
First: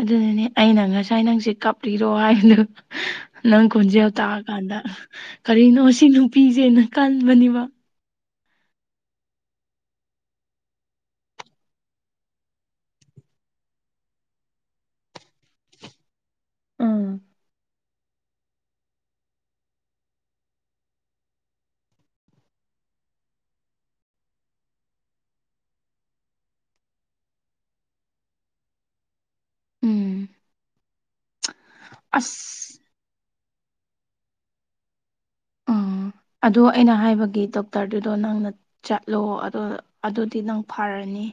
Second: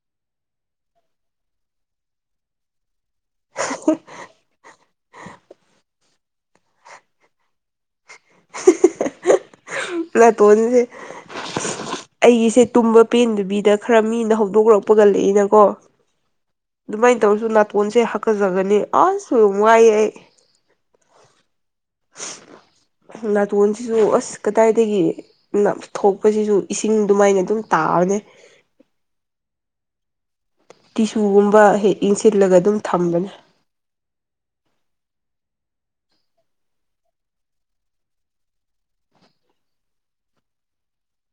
ꯑꯗꯨꯅꯅꯦ ꯑꯩꯅ ꯉꯁꯥꯏ ꯅꯪꯁꯦ ꯀꯥꯞꯂꯤꯔꯣ ꯍꯥꯏꯕꯗꯨꯣ ꯅꯪ ꯈꯣꯟꯖꯦꯜ ꯇꯥꯛꯑꯀꯥꯟꯗ ꯀꯔꯤꯅꯣ ꯁꯤ ꯅꯨꯄꯤꯁꯦꯅ ꯀꯟꯕꯅꯦꯕ [inaudible] ꯅꯇꯣꯟꯁꯦ ꯑꯩꯒꯤꯁꯦ ꯇꯨꯝꯕ ꯄꯦꯟꯗꯕꯤꯗ ꯈꯔ ꯃꯤꯅ ꯍꯧꯗꯣꯛꯂꯛꯄꯒꯜꯂꯛꯏꯅꯀꯣ ꯑꯗꯨꯃꯥꯏꯅ ꯎꯝ ꯇꯧꯔꯁꯨ ꯅꯥꯇꯣꯟꯁꯦ ꯍꯥꯀꯠꯆꯒꯅꯤ ꯑꯁ ꯌꯥꯝ ꯋꯥꯏꯌꯦ ꯑꯩ ꯅꯇꯣꯟꯁꯤꯁꯨ ꯀꯗꯥꯏꯗꯒꯤ ꯊꯣꯛꯄꯁꯤꯁꯨ ꯏꯁꯤꯡ ꯑꯗꯨꯃꯥꯏꯅ ꯑꯗꯨꯝ ꯇꯥꯕꯅꯦ ꯎꯝ ꯇꯤꯁꯨꯒꯨꯝꯕ ꯍꯦꯛ ꯏꯟꯁꯤꯜꯂꯒ ꯑꯗꯨꯝ ꯑꯁ ꯊꯝꯕꯅꯦ ꯎꯝ ꯑꯗꯣ ꯑꯩꯅ ꯍꯥꯏꯕꯒꯤ ꯗꯣꯛꯇꯔꯗꯨꯗꯣ ꯅꯪꯅ ꯆꯠꯂꯣ ꯑꯗꯨ ꯑꯗꯨꯗꯤ ꯅꯪ ꯐꯔꯅꯤ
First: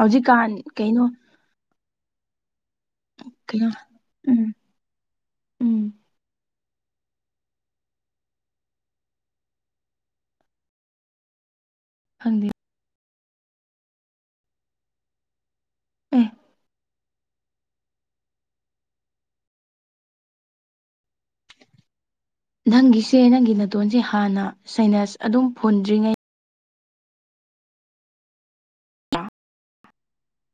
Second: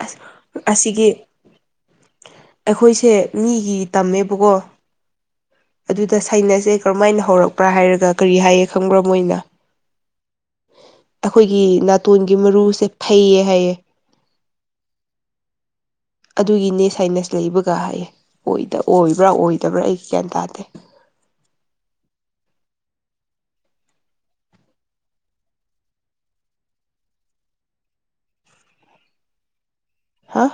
ꯑꯁ ꯀꯩꯅꯣ ꯑꯁꯤꯒꯤ ꯑꯩꯈꯣꯏꯁꯦ ꯀꯩꯅꯣ ꯃꯤꯒꯤ ꯇꯝꯃꯦꯕꯀꯣ ꯎꯝ ꯎꯝ ꯑꯗꯨ ꯑꯗ ꯁꯥꯏꯩꯅꯁꯁꯦ ꯀꯔꯝꯥꯏꯅ ꯍꯧꯔꯛꯄ꯭ꯔꯥ ꯍꯥꯏꯔꯒ ꯀꯔꯤ ꯍꯥꯏꯌꯦ ꯈꯪꯕ꯭ꯔꯥ ꯃꯣꯏꯅ ꯑꯩꯈꯣꯏꯒꯤ ꯅꯥꯇꯣꯟꯒꯤ ꯈꯪꯗꯦ ꯃꯔꯨꯁꯦ ꯐꯩꯌꯦ ꯍꯥꯏꯌꯦ ꯑ ꯑꯗꯨꯒꯤꯅꯦ ꯁꯥꯏꯅꯁ ꯂꯩꯕꯒ ꯍꯥꯏꯌꯦ ꯑꯣꯏꯕ꯭ꯔꯥ ꯑꯣꯏꯗꯕ꯭ꯔꯥ ꯑꯩ ꯒ꯭ꯌꯥꯟ ꯇꯥꯗꯦ ꯅꯪꯒꯤꯁꯦ ꯅꯪꯒꯤ ꯅꯥꯇꯣꯟꯁꯦ ꯍꯥꯟꯅ ꯁꯥꯏꯅꯁ ꯑꯗꯨꯝ ꯐꯨꯟꯗ꯭ꯔꯤꯉꯩ ꯍꯥꯥ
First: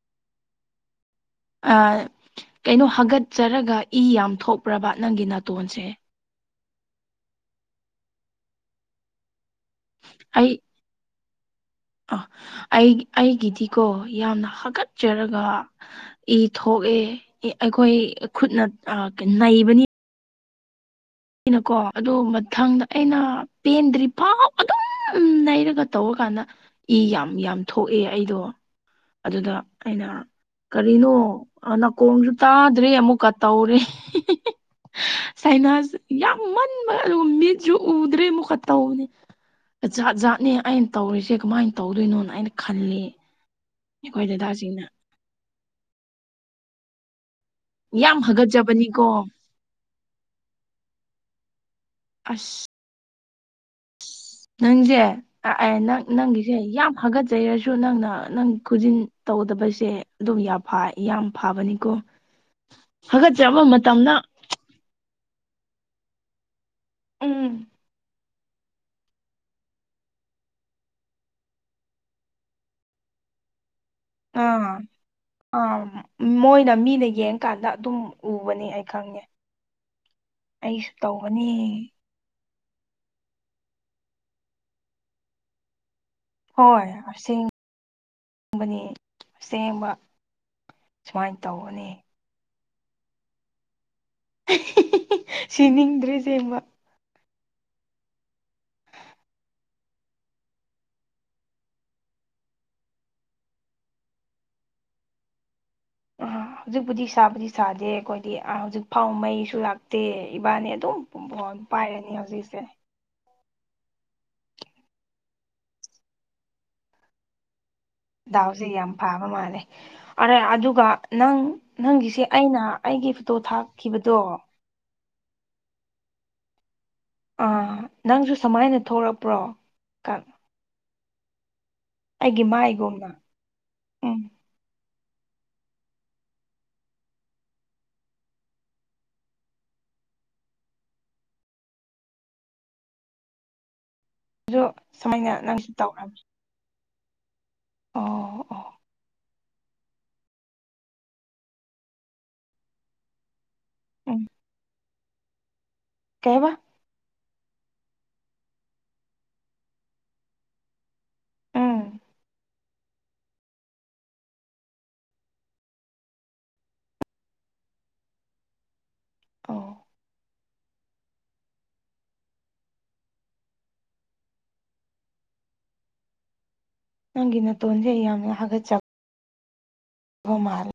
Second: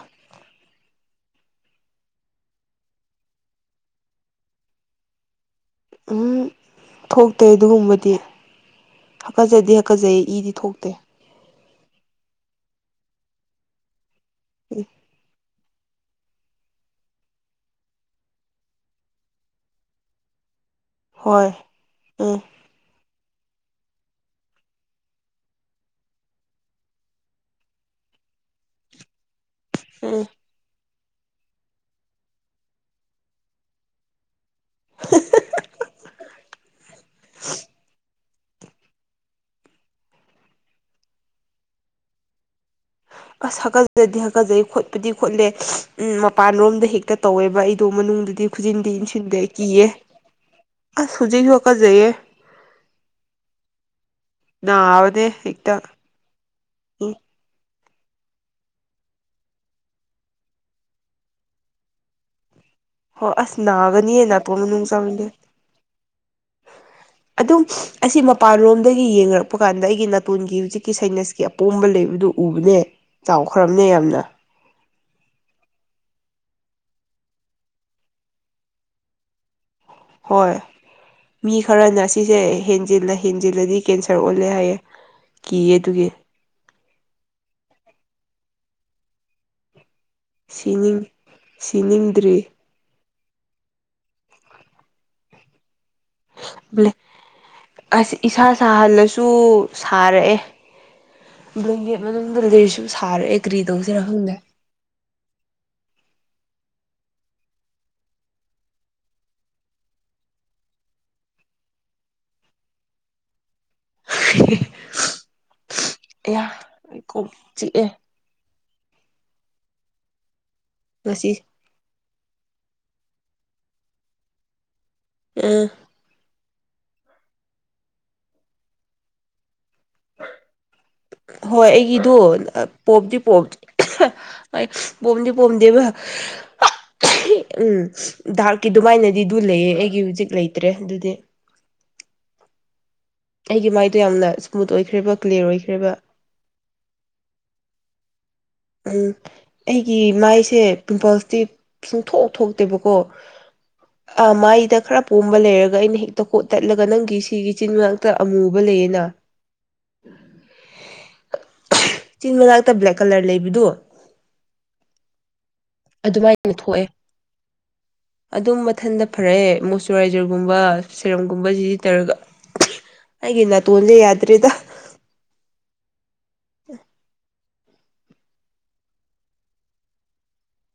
ꯀꯩꯅꯣ ꯍꯥꯒꯠꯆꯔꯒ ꯏ ꯌꯥꯝ ꯊꯣꯛꯄ꯭ꯔꯕ ꯅꯪꯒꯤ ꯅꯥꯇꯣꯟꯁꯦ ꯎꯝ ꯊꯣꯛꯇꯦ ꯑꯗꯨꯒꯨꯝꯕꯗꯤ ꯍꯥꯛꯀꯠꯆꯗꯤ ꯀꯖꯩ ꯑꯩ ꯏꯗꯤ ꯊꯣꯛꯇꯦ ꯑ ꯑꯩ ꯑꯩꯒꯤꯗꯤꯀꯣ ꯌꯥꯝꯅ ꯎꯝ ꯍꯥꯀꯠꯆꯔꯒ ꯏ ꯊꯣꯛꯑꯦ ꯑꯩꯈꯣꯏ ꯈꯨꯠꯅ ꯅꯩꯕꯅꯤ ꯍꯣꯏ ꯑꯩꯅꯀꯣ ꯑꯗꯨ ꯎꯝ ꯃꯊꯪꯗ ꯑꯩꯅ ꯄꯦꯟꯗ꯭ꯔꯤ ꯄꯥꯎ ꯑꯗꯨꯝ ꯎ ꯅꯩꯔꯒ ꯇꯧꯔꯀꯥꯟꯗ ꯏ ꯌꯥꯝ ꯌꯥꯝ ꯊꯣꯛꯑꯦ ꯑꯩꯗꯣ ꯑꯗꯨꯗ ꯑꯩꯅ ꯎꯝ ꯀꯔꯤꯅꯣ ꯅꯥꯀꯣꯡꯁꯨ ꯇꯥꯗ꯭ꯔꯔꯤ ꯑꯃꯨꯛꯀ ꯇꯧꯔꯦ ꯁꯥꯏꯅꯥꯁ ꯌꯥꯝꯃꯟ ꯃꯤꯠꯁꯨꯨ ꯎꯗ꯭ꯔꯦ ꯃꯨ ꯇꯧꯅꯤ ꯖꯥꯠ ꯖꯥꯠꯅꯦ ꯑꯩꯅ ꯇꯧꯔꯤꯁꯦ ꯀꯃꯥꯏꯅ ꯇꯧꯗꯣꯏꯅꯣꯅ ꯑꯩꯅ ꯈꯜꯂꯤ ꯑꯁ ꯍꯥꯛꯀꯠꯆꯗꯤ ꯑꯩꯈꯣꯏ ꯍꯥꯛꯀꯠꯆꯩ ꯗꯗꯥꯁꯤꯡꯅ ꯈꯣꯠꯄꯗꯤ ꯈꯣꯠꯂꯦ ꯎ ꯃꯄꯥꯟꯂꯣꯝꯗ ꯍꯦꯛꯇ ꯇꯧꯋꯦꯕ ꯑꯩ ꯑꯗꯨꯣ ꯌꯥꯝ ꯃꯅꯨꯡꯗꯨꯗꯤ ꯈꯨꯖꯤꯟꯗꯤ ꯍꯥꯒꯠꯆꯕꯅꯤꯀꯣ ꯏꯟꯁꯤꯟꯗꯦ ꯀꯤꯌꯦ ꯑꯁ ꯍꯧꯖꯤꯛꯁꯨꯀꯖꯩꯌꯦ ꯑꯁ ꯅꯥꯕꯅꯦ ꯍꯦꯛꯇ ꯅꯪꯖꯦꯅ ꯅꯪꯒꯤꯁꯦ ꯌꯥꯝ ꯍꯥꯒꯠꯆꯩꯔꯁꯨ ꯅꯪꯅ ꯅꯪ ꯈꯨꯖꯤꯟ ꯇꯧꯗꯕꯁꯦ ꯑꯗꯨꯝ ꯌꯥꯝ ꯐꯕꯅꯤꯀꯣ [inaudible] ꯍꯣꯏ ꯑꯁ ꯍꯥꯒꯠꯆꯕ ꯃꯇꯝꯗ ꯅꯥꯒꯅꯤꯌꯦ ꯅꯄ ꯃꯅꯨꯡꯅꯨꯡ ꯆꯪꯗꯦ ꯑꯗꯨꯝ ꯎꯝ ꯑꯁꯤ ꯃꯄꯥꯟꯂꯣꯝꯗꯒꯤ ꯌꯦꯡꯔꯛꯄ ꯀꯥꯟꯗ ꯑꯩꯒꯤ ꯅꯥꯇꯣꯟꯒꯤ ꯍꯧꯖꯤꯛꯀꯤ ꯁꯥꯏꯅꯁꯀꯤ ꯑꯄꯣꯝꯕ ꯂꯩꯕꯗꯨ ꯎꯕꯅꯦ ꯆꯥꯎꯈ꯭ꯔꯕꯅꯦ ꯌꯥꯝꯅ ꯑꯥ ꯑꯥ ꯃꯣꯏꯅ ꯃꯤꯅ ꯌꯦꯡꯀꯥꯟꯗ ꯑꯗꯨꯝ ꯎꯕꯅꯤ ꯑꯩ ꯈꯪꯉꯦ ꯍꯣꯏ ꯑꯩꯁꯨ ꯇꯧꯕꯅꯦ ꯃꯤ ꯈꯔꯅ ꯁꯤꯁꯦ ꯍꯦꯟꯖꯤꯜꯂ ꯍꯦꯟꯖꯤꯜꯂꯗꯤ ꯀꯦꯟꯁꯔ ꯑꯣꯜꯂꯦ ꯍꯥꯏꯌꯦꯦ ꯀꯤꯌꯦ ꯑꯗꯨꯒꯤ ꯍꯣꯏ ꯑꯁꯦꯡꯕꯅꯤ ꯑꯁꯦꯡꯕ ꯁꯤꯅꯤꯡ ꯁꯨꯃꯥꯏꯅ ꯇꯧꯕꯅꯦ ꯁꯤꯅꯤꯡꯗ꯭ꯔꯤ ꯁꯤꯅꯤꯡꯗ꯭ꯔꯦ ꯌꯦꯡꯕ ꯑꯁ ꯏꯁꯥ ꯁꯥꯍꯜꯂꯁꯨ ꯁꯥꯔꯛꯑꯦ ꯕ꯭ꯂꯦꯡꯀꯦꯠ ꯃꯅꯨꯡꯗ ꯂꯩꯁꯨ ꯁꯥꯔ ꯑꯦꯒ꯭ꯔꯤ ꯇꯧꯁꯤꯔꯛꯐꯝꯪꯗꯦ ꯑ [inaudible] ꯍꯧꯖꯤꯛꯄꯨꯗꯤ ꯁꯥꯕꯨꯗꯤ ꯁꯥꯗꯦ ꯑꯩꯈꯣꯏꯗꯤ ꯍꯧꯖꯤꯛ ꯐꯥꯎ ꯃꯩꯁꯨ ꯂꯥꯛꯇꯦ ꯏꯕꯥꯅꯤ ꯑꯗꯨꯝ ꯄꯥꯏꯔꯅꯤ ꯍꯧꯖꯤꯁꯦ ꯏꯌꯥ ꯑꯩ ꯀꯣꯛ ꯆꯤꯛꯑꯦ ꯗꯥꯎꯁꯦ ꯌꯥꯝ ꯐꯥꯕ ꯃꯥꯜꯂꯦ ꯑꯗꯨꯒ ꯉꯁꯤ ꯅꯪ ꯅꯪꯒꯤꯁꯦ ꯑꯩꯅ ꯑꯩꯒꯤ ꯐꯣꯇꯣ ꯊꯥꯛꯈꯤꯕꯗꯣ ꯎ ꯑꯥ ꯅꯪꯁꯨ ꯁꯃꯥꯏꯅ ꯊꯣꯛꯂꯛꯄ꯭ꯔꯣ ꯍꯣꯏ ꯑꯩꯒꯤꯗꯣ ꯑꯩꯒꯤ ꯃꯥꯏꯒꯨꯝꯅ ꯄꯣꯞꯇꯗꯤ ꯄꯣꯞꯇ ꯎꯝ ꯍꯣꯏ ꯄꯣꯝꯗꯤ ꯄꯣꯝꯗꯦꯕ ꯎꯝ ꯗꯔꯛꯀꯤ ꯑꯗꯨꯃꯥꯏꯅꯗꯤ ꯑꯗꯨ ꯂꯩꯌꯦ ꯑꯩꯒꯤ ꯍꯧꯖꯤꯛ ꯂꯩꯇ꯭ꯔꯦ ꯑꯗꯨꯗꯤ ꯑꯩꯒꯤ ꯃꯥꯏꯗꯣ ꯌꯥꯝꯅ ꯑꯗꯨ ꯏꯁꯃꯨꯠ ꯑꯣꯏꯈ꯭ꯔꯦꯕ ꯁꯨꯃꯥꯏꯅ ꯀ꯭ꯂꯤꯌꯥꯔ ꯅꯪꯁꯨ ꯑꯣꯏꯈ꯭ꯔꯦꯕ ꯇꯧꯔꯝꯃꯤ ꯑꯣ ꯑꯣ ꯎꯝ ꯑꯩꯒꯤ ꯃꯥꯏꯁꯦ ꯄꯤꯝꯄꯜꯁꯇꯤ ꯁꯨꯡꯊꯣꯛ ꯊꯣꯛꯇꯦꯕꯀꯣ ꯎꯝ ꯑ ꯃꯥꯏꯗ ꯈꯔ ꯄꯣꯝꯕ ꯂꯩꯔꯒ ꯑꯩꯅ ꯍꯦꯛꯇ ꯀꯣꯠ ꯀꯩꯕ ꯇꯠꯂꯒ ꯅꯪꯒꯤ ꯁꯤꯒꯤꯆꯤꯟ ꯃꯅꯥꯛꯇ ꯑꯃꯨꯕ ꯂꯩꯌꯦꯅ ꯎꯝ ꯆꯤꯟ ꯃꯅꯥꯛꯇꯥ ꯭ꯂꯦꯛ ꯀꯂꯔ ꯂꯩꯕꯤ ꯑꯗꯨꯃꯥꯏꯅ ꯊꯣꯛꯑꯦ ꯑꯗꯨꯝ ꯃꯊꯟꯗ ꯑꯣ ꯐꯔꯛꯑꯦ ꯃꯣꯏꯆꯔꯥꯏꯖꯔ ꯒꯨꯝꯕ ꯁꯦꯔꯝꯒꯨꯝꯕ ꯁꯤꯖꯤꯟꯅꯔꯒ ꯑꯩꯒꯤ ꯅꯥꯇꯣꯟꯁꯦ ꯌꯥꯗ꯭ꯔꯦꯗ ꯑ ꯅꯪꯒꯤ ꯅꯥꯇꯣꯟꯁꯦ ꯑꯩ ꯌꯥꯝꯅ ꯍꯥꯒꯠꯆꯕ ꯃꯥꯜꯔ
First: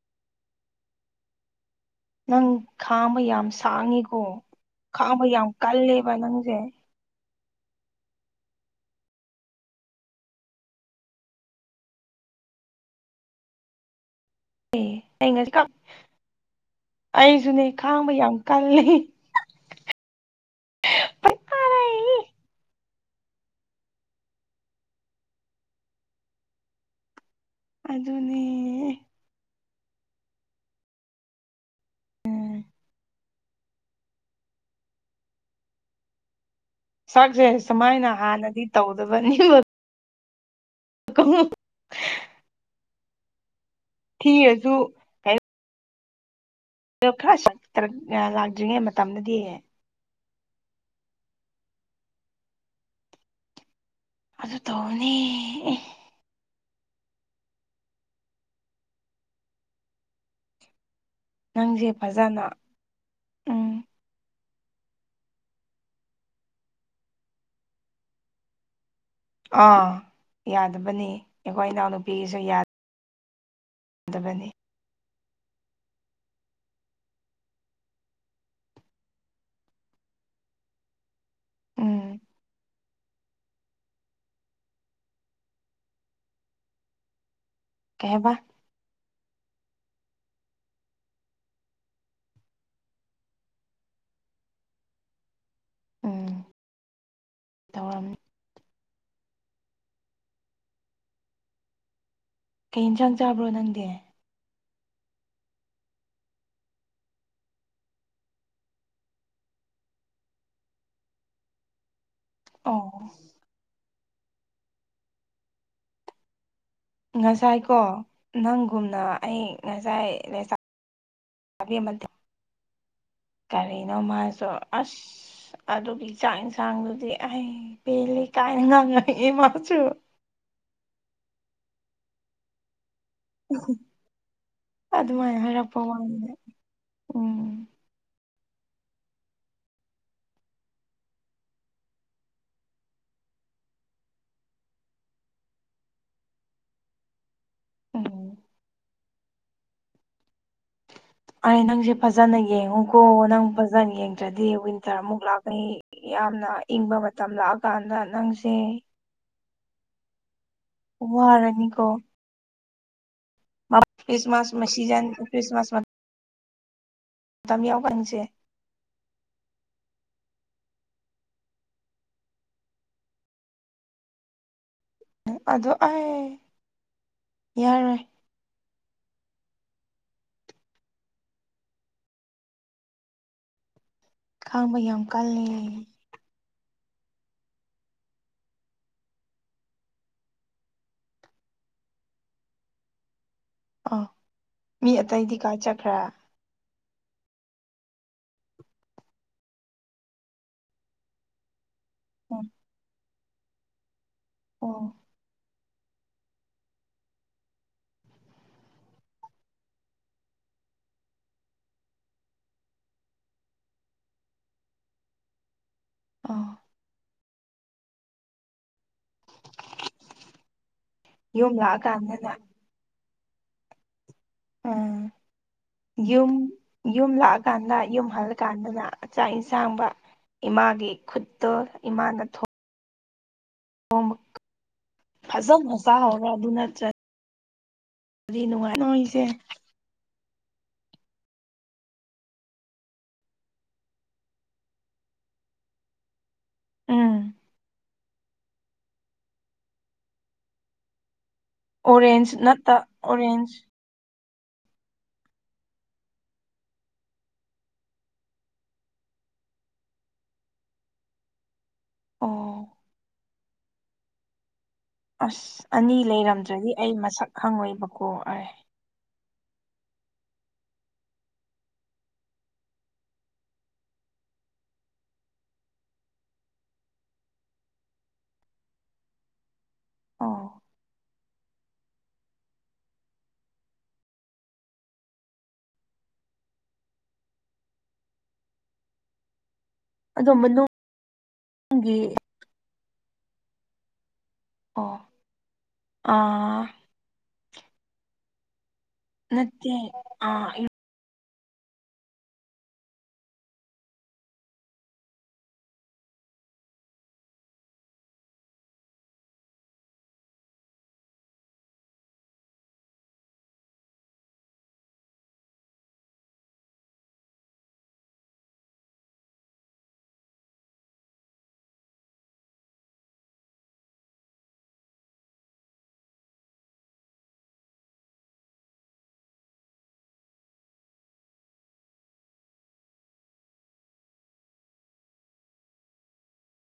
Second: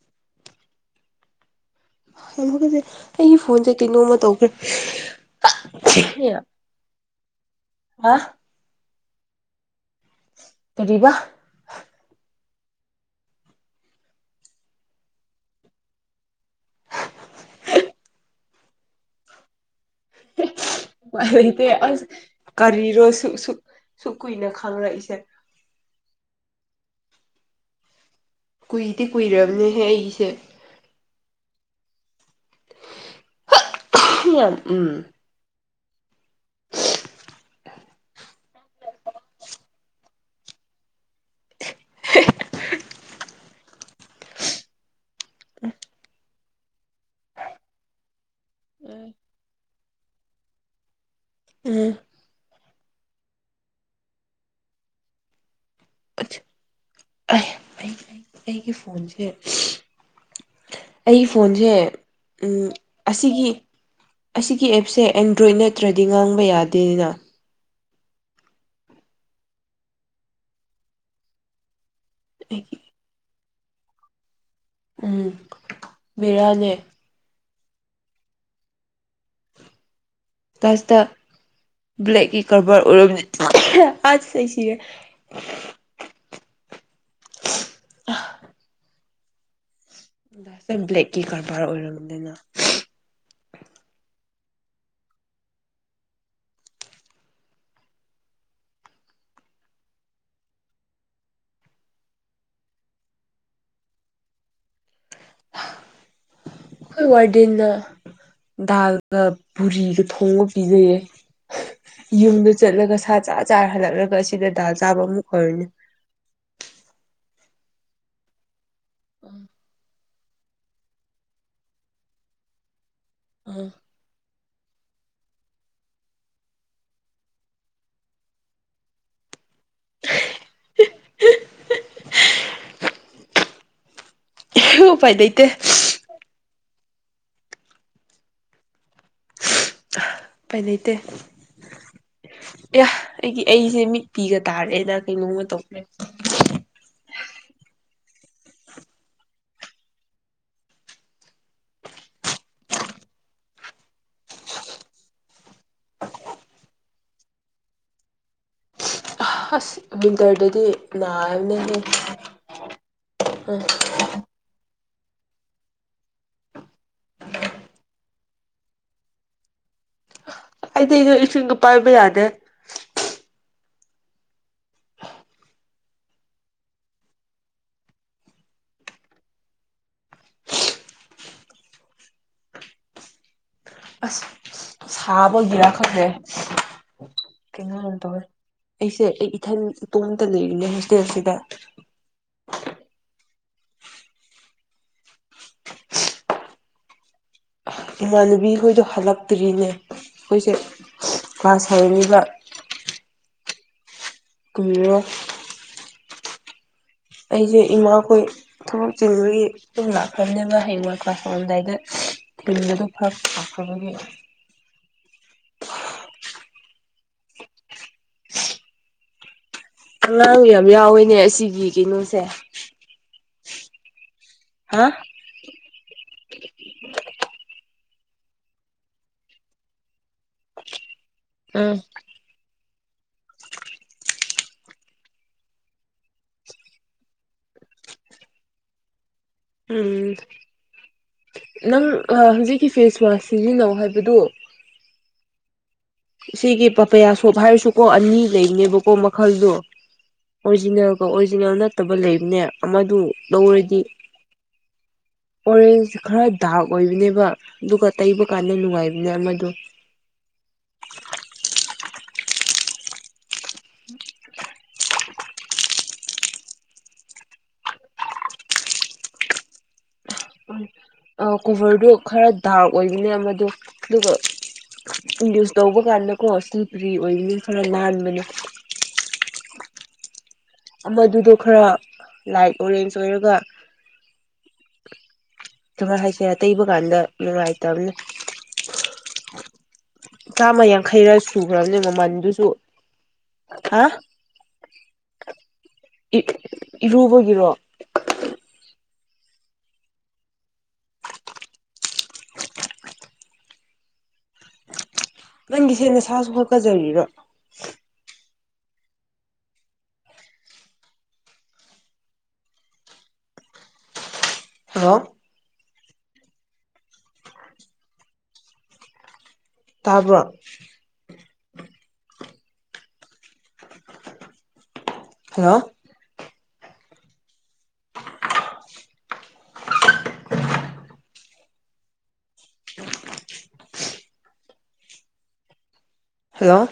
ꯅꯪ ꯈꯥꯡꯕ ꯑꯩꯒꯤ ꯌꯥꯝ ꯐꯣꯟꯁꯦ ꯀꯩꯅꯣꯝꯃ ꯁꯥꯡꯉꯤꯀꯣ ꯇꯧꯈ꯭ꯔꯦ ꯈꯥꯡꯕ ꯌꯥꯝ ꯀꯜꯂꯦꯕ ꯅꯪꯁꯦ ꯑ ꯇꯔꯤꯕ ꯑꯦ ꯑꯩ ꯉꯁꯤ ꯑꯩꯁꯨꯅꯦ ꯈꯥꯡꯕ ꯌꯥꯝ ꯀꯜꯂꯤ ꯏ ꯑ ꯀꯔꯤꯔꯣ ꯁꯨ ꯁꯨ ꯁꯨ ꯀꯨꯏꯅ ꯈꯪꯪꯂꯛꯏꯁꯦ ꯑꯗꯨꯅꯤ ꯀꯨꯏꯗꯤꯦ ꯀꯨꯏꯔꯕꯅꯦꯍꯦ ꯑꯩꯁꯦ ꯎꯝ ꯎꯝ ꯆꯥꯛꯁꯦ ꯁꯨꯃꯥꯏꯅ ꯍꯥꯟꯅꯗꯤ ꯇꯧꯗꯕꯅꯤ ꯀꯣ [inaudible] ꯊꯁꯨ ꯈꯔ ꯂꯥꯛꯇ꯭ꯔꯤꯉꯩ ꯃꯇꯝꯗꯗꯤ ꯎꯝ ꯑꯗꯨ ꯇꯣꯅꯤ ꯑꯩꯒꯤ ꯐꯣꯟꯁꯦ ꯑꯩ ꯐꯣꯟꯁꯦ ꯅꯪꯁꯦ ꯐꯖꯅ ꯑꯁꯤꯒꯤ ꯎꯝ ꯑꯁꯤꯒꯤ ꯑꯦꯞꯁꯦ ꯑꯦꯟꯗ꯭ꯔꯣꯏꯗ ꯅꯠꯇ꯭ꯔꯗꯤ ꯉꯥꯡꯕ ꯌꯥꯗꯦꯅ ꯑꯥ ꯌꯥꯗꯕꯅꯤ ꯑꯩꯈꯣꯏ ꯏꯅꯥꯎꯅꯨꯄꯤꯒꯤꯁꯨ ꯌꯥ ꯑꯩꯒꯤ ꯗꯕꯅꯤ ꯎꯝ ꯕꯤꯔꯥꯜꯂꯦ ꯀꯁꯤꯇ ꯎꯝ ꯕ꯭ꯂꯦꯛꯀꯤ ꯀꯔꯕꯥꯔ ꯑꯣꯏꯔꯝ ꯑꯁꯤꯒꯦ ꯀꯩꯕ ꯕ꯭ꯂꯦꯛꯀꯤ ꯀꯔꯕꯥꯔ ꯑꯣꯏꯔꯨꯗꯅ ꯎꯝ ꯇꯧꯔꯝꯅꯤ ꯀꯩ ꯌꯦꯟꯁꯥꯡ ꯆꯥꯕ꯭ꯔꯣ ꯅꯪꯗꯤ ꯑꯈꫭꯏ ꯋꯥꯗꯤꯟꯅ ꯗꯥꯜꯒ ꯄꯨꯣꯔꯤꯒ ꯊꯣꯡꯕ ꯄꯤꯖꯩꯌꯦ ꯌꯨꯝꯗ ꯑꯣ ꯆꯠꯂꯒ ꯁꯥ ꯆꯥꯔ ꯆꯥꯔ ꯍꯜꯂꯛꯂꯒ ꯑꯁꯤꯗ ꯗꯥꯜ ꯆꯥꯕ ꯑꯃꯨꯛ ꯑꯣꯏꯔꯅꯤ ꯉꯁꯥꯏ ꯀꯣ ꯅꯪꯒꯨꯝꯅ ꯑꯩ ꯎꯝ ꯉꯁꯥꯏꯆ ꯀꯔꯤꯅꯣ ꯃꯥꯁꯨ ꯑꯁ ꯑꯗꯨꯒꯤ ꯆꯥꯛ ꯏꯟꯁꯥꯡꯗꯨꯗꯤ ꯑꯩ ꯄꯦꯜꯂꯤ ꯀꯥꯏꯅ ꯉꯥꯡꯉ ꯏ ꯃꯁꯨ ꯎꯝ ꯎꯄꯥꯏ ꯑꯗꯨꯃꯥꯏꯅ ꯂꯩꯇꯦ ꯍꯥꯏꯔꯛꯄ ꯋꯥꯅꯦ ꯎꯝ ꯎꯄꯥꯏ ꯂꯩꯩꯇꯦ ꯑꯦ ꯑꯩꯗꯤ ꯑꯩꯁꯦ ꯃꯤꯠꯄꯤꯒ ꯇꯥꯔꯦꯗ ꯀꯩꯅꯣꯝꯃ ꯇꯧꯈ꯭ꯔꯦ ꯎꯝ ꯑꯔꯦ ꯅꯪꯁꯦ ꯐꯖꯅ ꯌꯦꯡꯉꯨꯀꯣ ꯅꯪ ꯐꯖꯅ ꯌꯦꯡꯗ꯭ꯔꯗꯤ ꯋꯤꯟꯇꯔ ꯑꯃꯨꯛ ꯂꯥꯛꯀꯅꯤ ꯌꯥꯝꯅ ꯏꯪꯕ ꯃꯇꯝ ꯂꯥꯛꯑꯀꯥꯟꯗ ꯅꯪꯁꯦ ꯑꯁ ꯋꯤꯟꯇꯔꯗꯗꯤ ꯅꯥꯕꯅ ꯍꯦ ꯋꯥꯔꯅꯤꯀꯣ ꯀ꯭ꯔꯤꯁꯃꯥꯁ ꯃ ꯁꯤꯖꯟ ꯈ꯭ꯔꯤꯁꯃꯁ ꯃ ꯃꯇꯝ ꯌꯥꯎꯕꯪꯁꯦ ꯍꯥꯏꯗꯤꯗꯣ ꯏꯁꯤꯡꯗꯣ ꯄꯥꯏꯕ ꯌꯥꯅꯦ ꯑꯗꯣ ꯑꯩ ꯌꯥꯔꯣꯏ ꯈꯥꯡꯕ ꯌꯥꯝ ꯀꯜꯂꯦ ꯁꯥꯕꯒꯤꯔꯈꯦ ꯀꯩꯅꯣ ꯇꯧꯋꯦ ꯑꯩꯁꯦ ꯑꯩ ꯏꯊꯜ ꯏꯇꯣꯝꯇ ꯂꯩꯔꯤꯅꯦ ꯍꯣꯁꯇꯦꯜꯁꯤꯗ ꯑꯥ ꯃꯤ ꯑꯇꯩꯗꯤ ꯀꯥꯏ ꯆꯠꯈ꯭ꯔ ꯏꯃꯥꯟꯅꯕꯤꯈꯣꯏꯗꯣ ꯍꯜꯂꯛꯇ꯭ꯔꯤꯅꯦ ꯑꯩꯈꯣꯏꯁꯦ ꯃꯥ ꯍꯔꯝꯃꯤꯕ ꯑꯣ ꯀꯨꯝꯔꯣ ꯑꯩꯁꯦ ꯏꯃꯥꯈꯣꯏ ꯊꯕꯛ ꯆꯤꯨꯒꯤ ꯑꯗꯨꯝ ꯂꯥꯛꯈ꯭ꯔꯕꯅꯦꯕ ꯍꯌꯦꯡ ꯀ꯭ꯂꯥꯁꯔꯝꯗꯥꯏꯗ ꯇꯜ ꯑꯗꯨ ꯐꯛ ꯊꯥꯛꯕꯒꯤ ꯑꯥ ꯑꯉꯥꯡ ꯌꯥꯝ ꯌꯥꯎꯋꯦꯅꯦ ꯌꯨꯝ ꯑꯁꯤꯒꯤ ꯀꯩꯅꯣꯁꯦ ꯂꯥꯛꯑꯀꯥꯟꯗꯅ ꯍꯥ ꯎꯝ ꯌꯨꯝ ꯌꯨꯝ ꯂꯥꯛꯑꯀꯥꯟꯗ ꯌꯨꯝ ꯍꯜꯂꯀꯥꯟꯗꯅꯥꯛ ꯏꯟꯁꯥꯡꯕ ꯏꯃꯥꯒꯤ ꯈꯨꯠꯇꫭ ꯑꯥ ꯏꯃꯥꯅ ꯊꯣꯛ ꯑꯣ ꯐꯖꯝ ꯃꯁꯥꯔ ꯑꯗꯨꯅ ꯑꯗꯨꯗꯤ ꯅꯨꯡꯉꯥꯏꯅꯣ ꯑꯩꯁꯦ ꯎꯝ ꯅꯪ ꯍꯧꯖꯤꯛꯀꯤ ꯐꯦꯁ ꯋꯥꯁ ꯁꯤꯖꯤꯟꯅꯧ ꯍꯥꯏꯕꯗꯨ ꯁꯤꯒꯤ ꯄꯥꯄꯥꯌꯥ ꯎꯝ ꯁꯣꯞ ꯍꯥꯏꯔꯁꯨ ꯀꯣ ꯑꯅꯤ ꯂꯩꯅꯦꯕꯀꯣ ꯃꯈꯜꯗꯣ ꯑꯣꯔꯤꯖꯤꯅꯦꯜ ꯀꯣ ꯑꯣꯔꯤꯖꯤꯅꯦꯜ ꯅꯠꯇ ꯐꯠꯇꯕ ꯑꯣꯔꯦꯟꯖ ꯂꯩꯕꯅꯦ ꯅꯠꯇ ꯑꯃꯗꯨ ꯑꯣꯔꯦꯟꯖ ꯂꯧꯔꯗꯤ ꯑꯣꯔꯦꯟꯖ ꯈꯔ ꯗꯥꯔꯛ ꯑꯣꯏꯕꯅꯦꯕ ꯑꯗꯨꯒ ꯇꯩꯕ ꯀꯥꯟꯗ ꯅꯨꯡꯉꯥꯏꯕꯅꯦ ꯑꯃꯗꯣ ꯑꯣ ꯎꯝ ꯑꯁ ꯑꯅꯤ ꯂꯩꯔꯝꯗ꯭ꯔꯗꯤ ꯑꯩ ꯃꯁꯛ ꯍꯪꯉꯣꯏꯕꯀꯣ ꯑꯔꯦ ꯑꯥ ꯑꯧ ꯀꯣꯚꯔꯗꯨ ꯈꯔ ꯗꯥꯔꯛ ꯑꯣꯏꯒꯅꯦ ꯃꯗꯣ ꯑꯗꯨꯒ ꯏꯟꯗ꯭ꯌꯨꯁ ꯇꯧꯕ ꯀꯥꯟꯗꯀꯣ ꯁꯤꯜꯄ꯭ꯔꯤ ꯑꯣꯏꯅꯤ ꯈꯔ ꯂꯥꯟꯕꯅꯦ ꯑꯣ ꯃꯗꯨꯗꯣ ꯈꯔ ꯂꯥꯏꯠ ꯑꯣꯔꯦꯟꯖ ꯑꯣꯏꯔꯒ ꯀꯃꯥꯏ ꯍꯥꯏꯁꯦ ꯇꯩꯕ ꯀꯥꯟꯗ ꯅꯨꯡꯉꯥꯏꯇꯕꯅ ꯑꯗꯣ ꯆꯥꯝꯃ ꯌꯥꯡꯈꯩꯔ ꯁꯨꯈ꯭ꯔꯕꯅꯦ ꯃꯅꯨꯡꯒꯤ ꯃꯃꯜꯗꯨꯁꯨ ꯍꯥ ꯑꯣ ꯑ ꯏꯔꯨꯕꯒꯤꯔꯣ ꯅꯠꯇꯦ ꯑ ꯅꯪꯒꯤꯁꯦ ꯅꯁꯥꯁꯨ ꯍꯣꯠꯀꯖꯔꯤꯔꯣ ꯍꯜꯂꯣ ꯇꯥꯕ꯭ꯔꯣ ꯍꯜꯂꯣ ꯍꯜꯂꯣ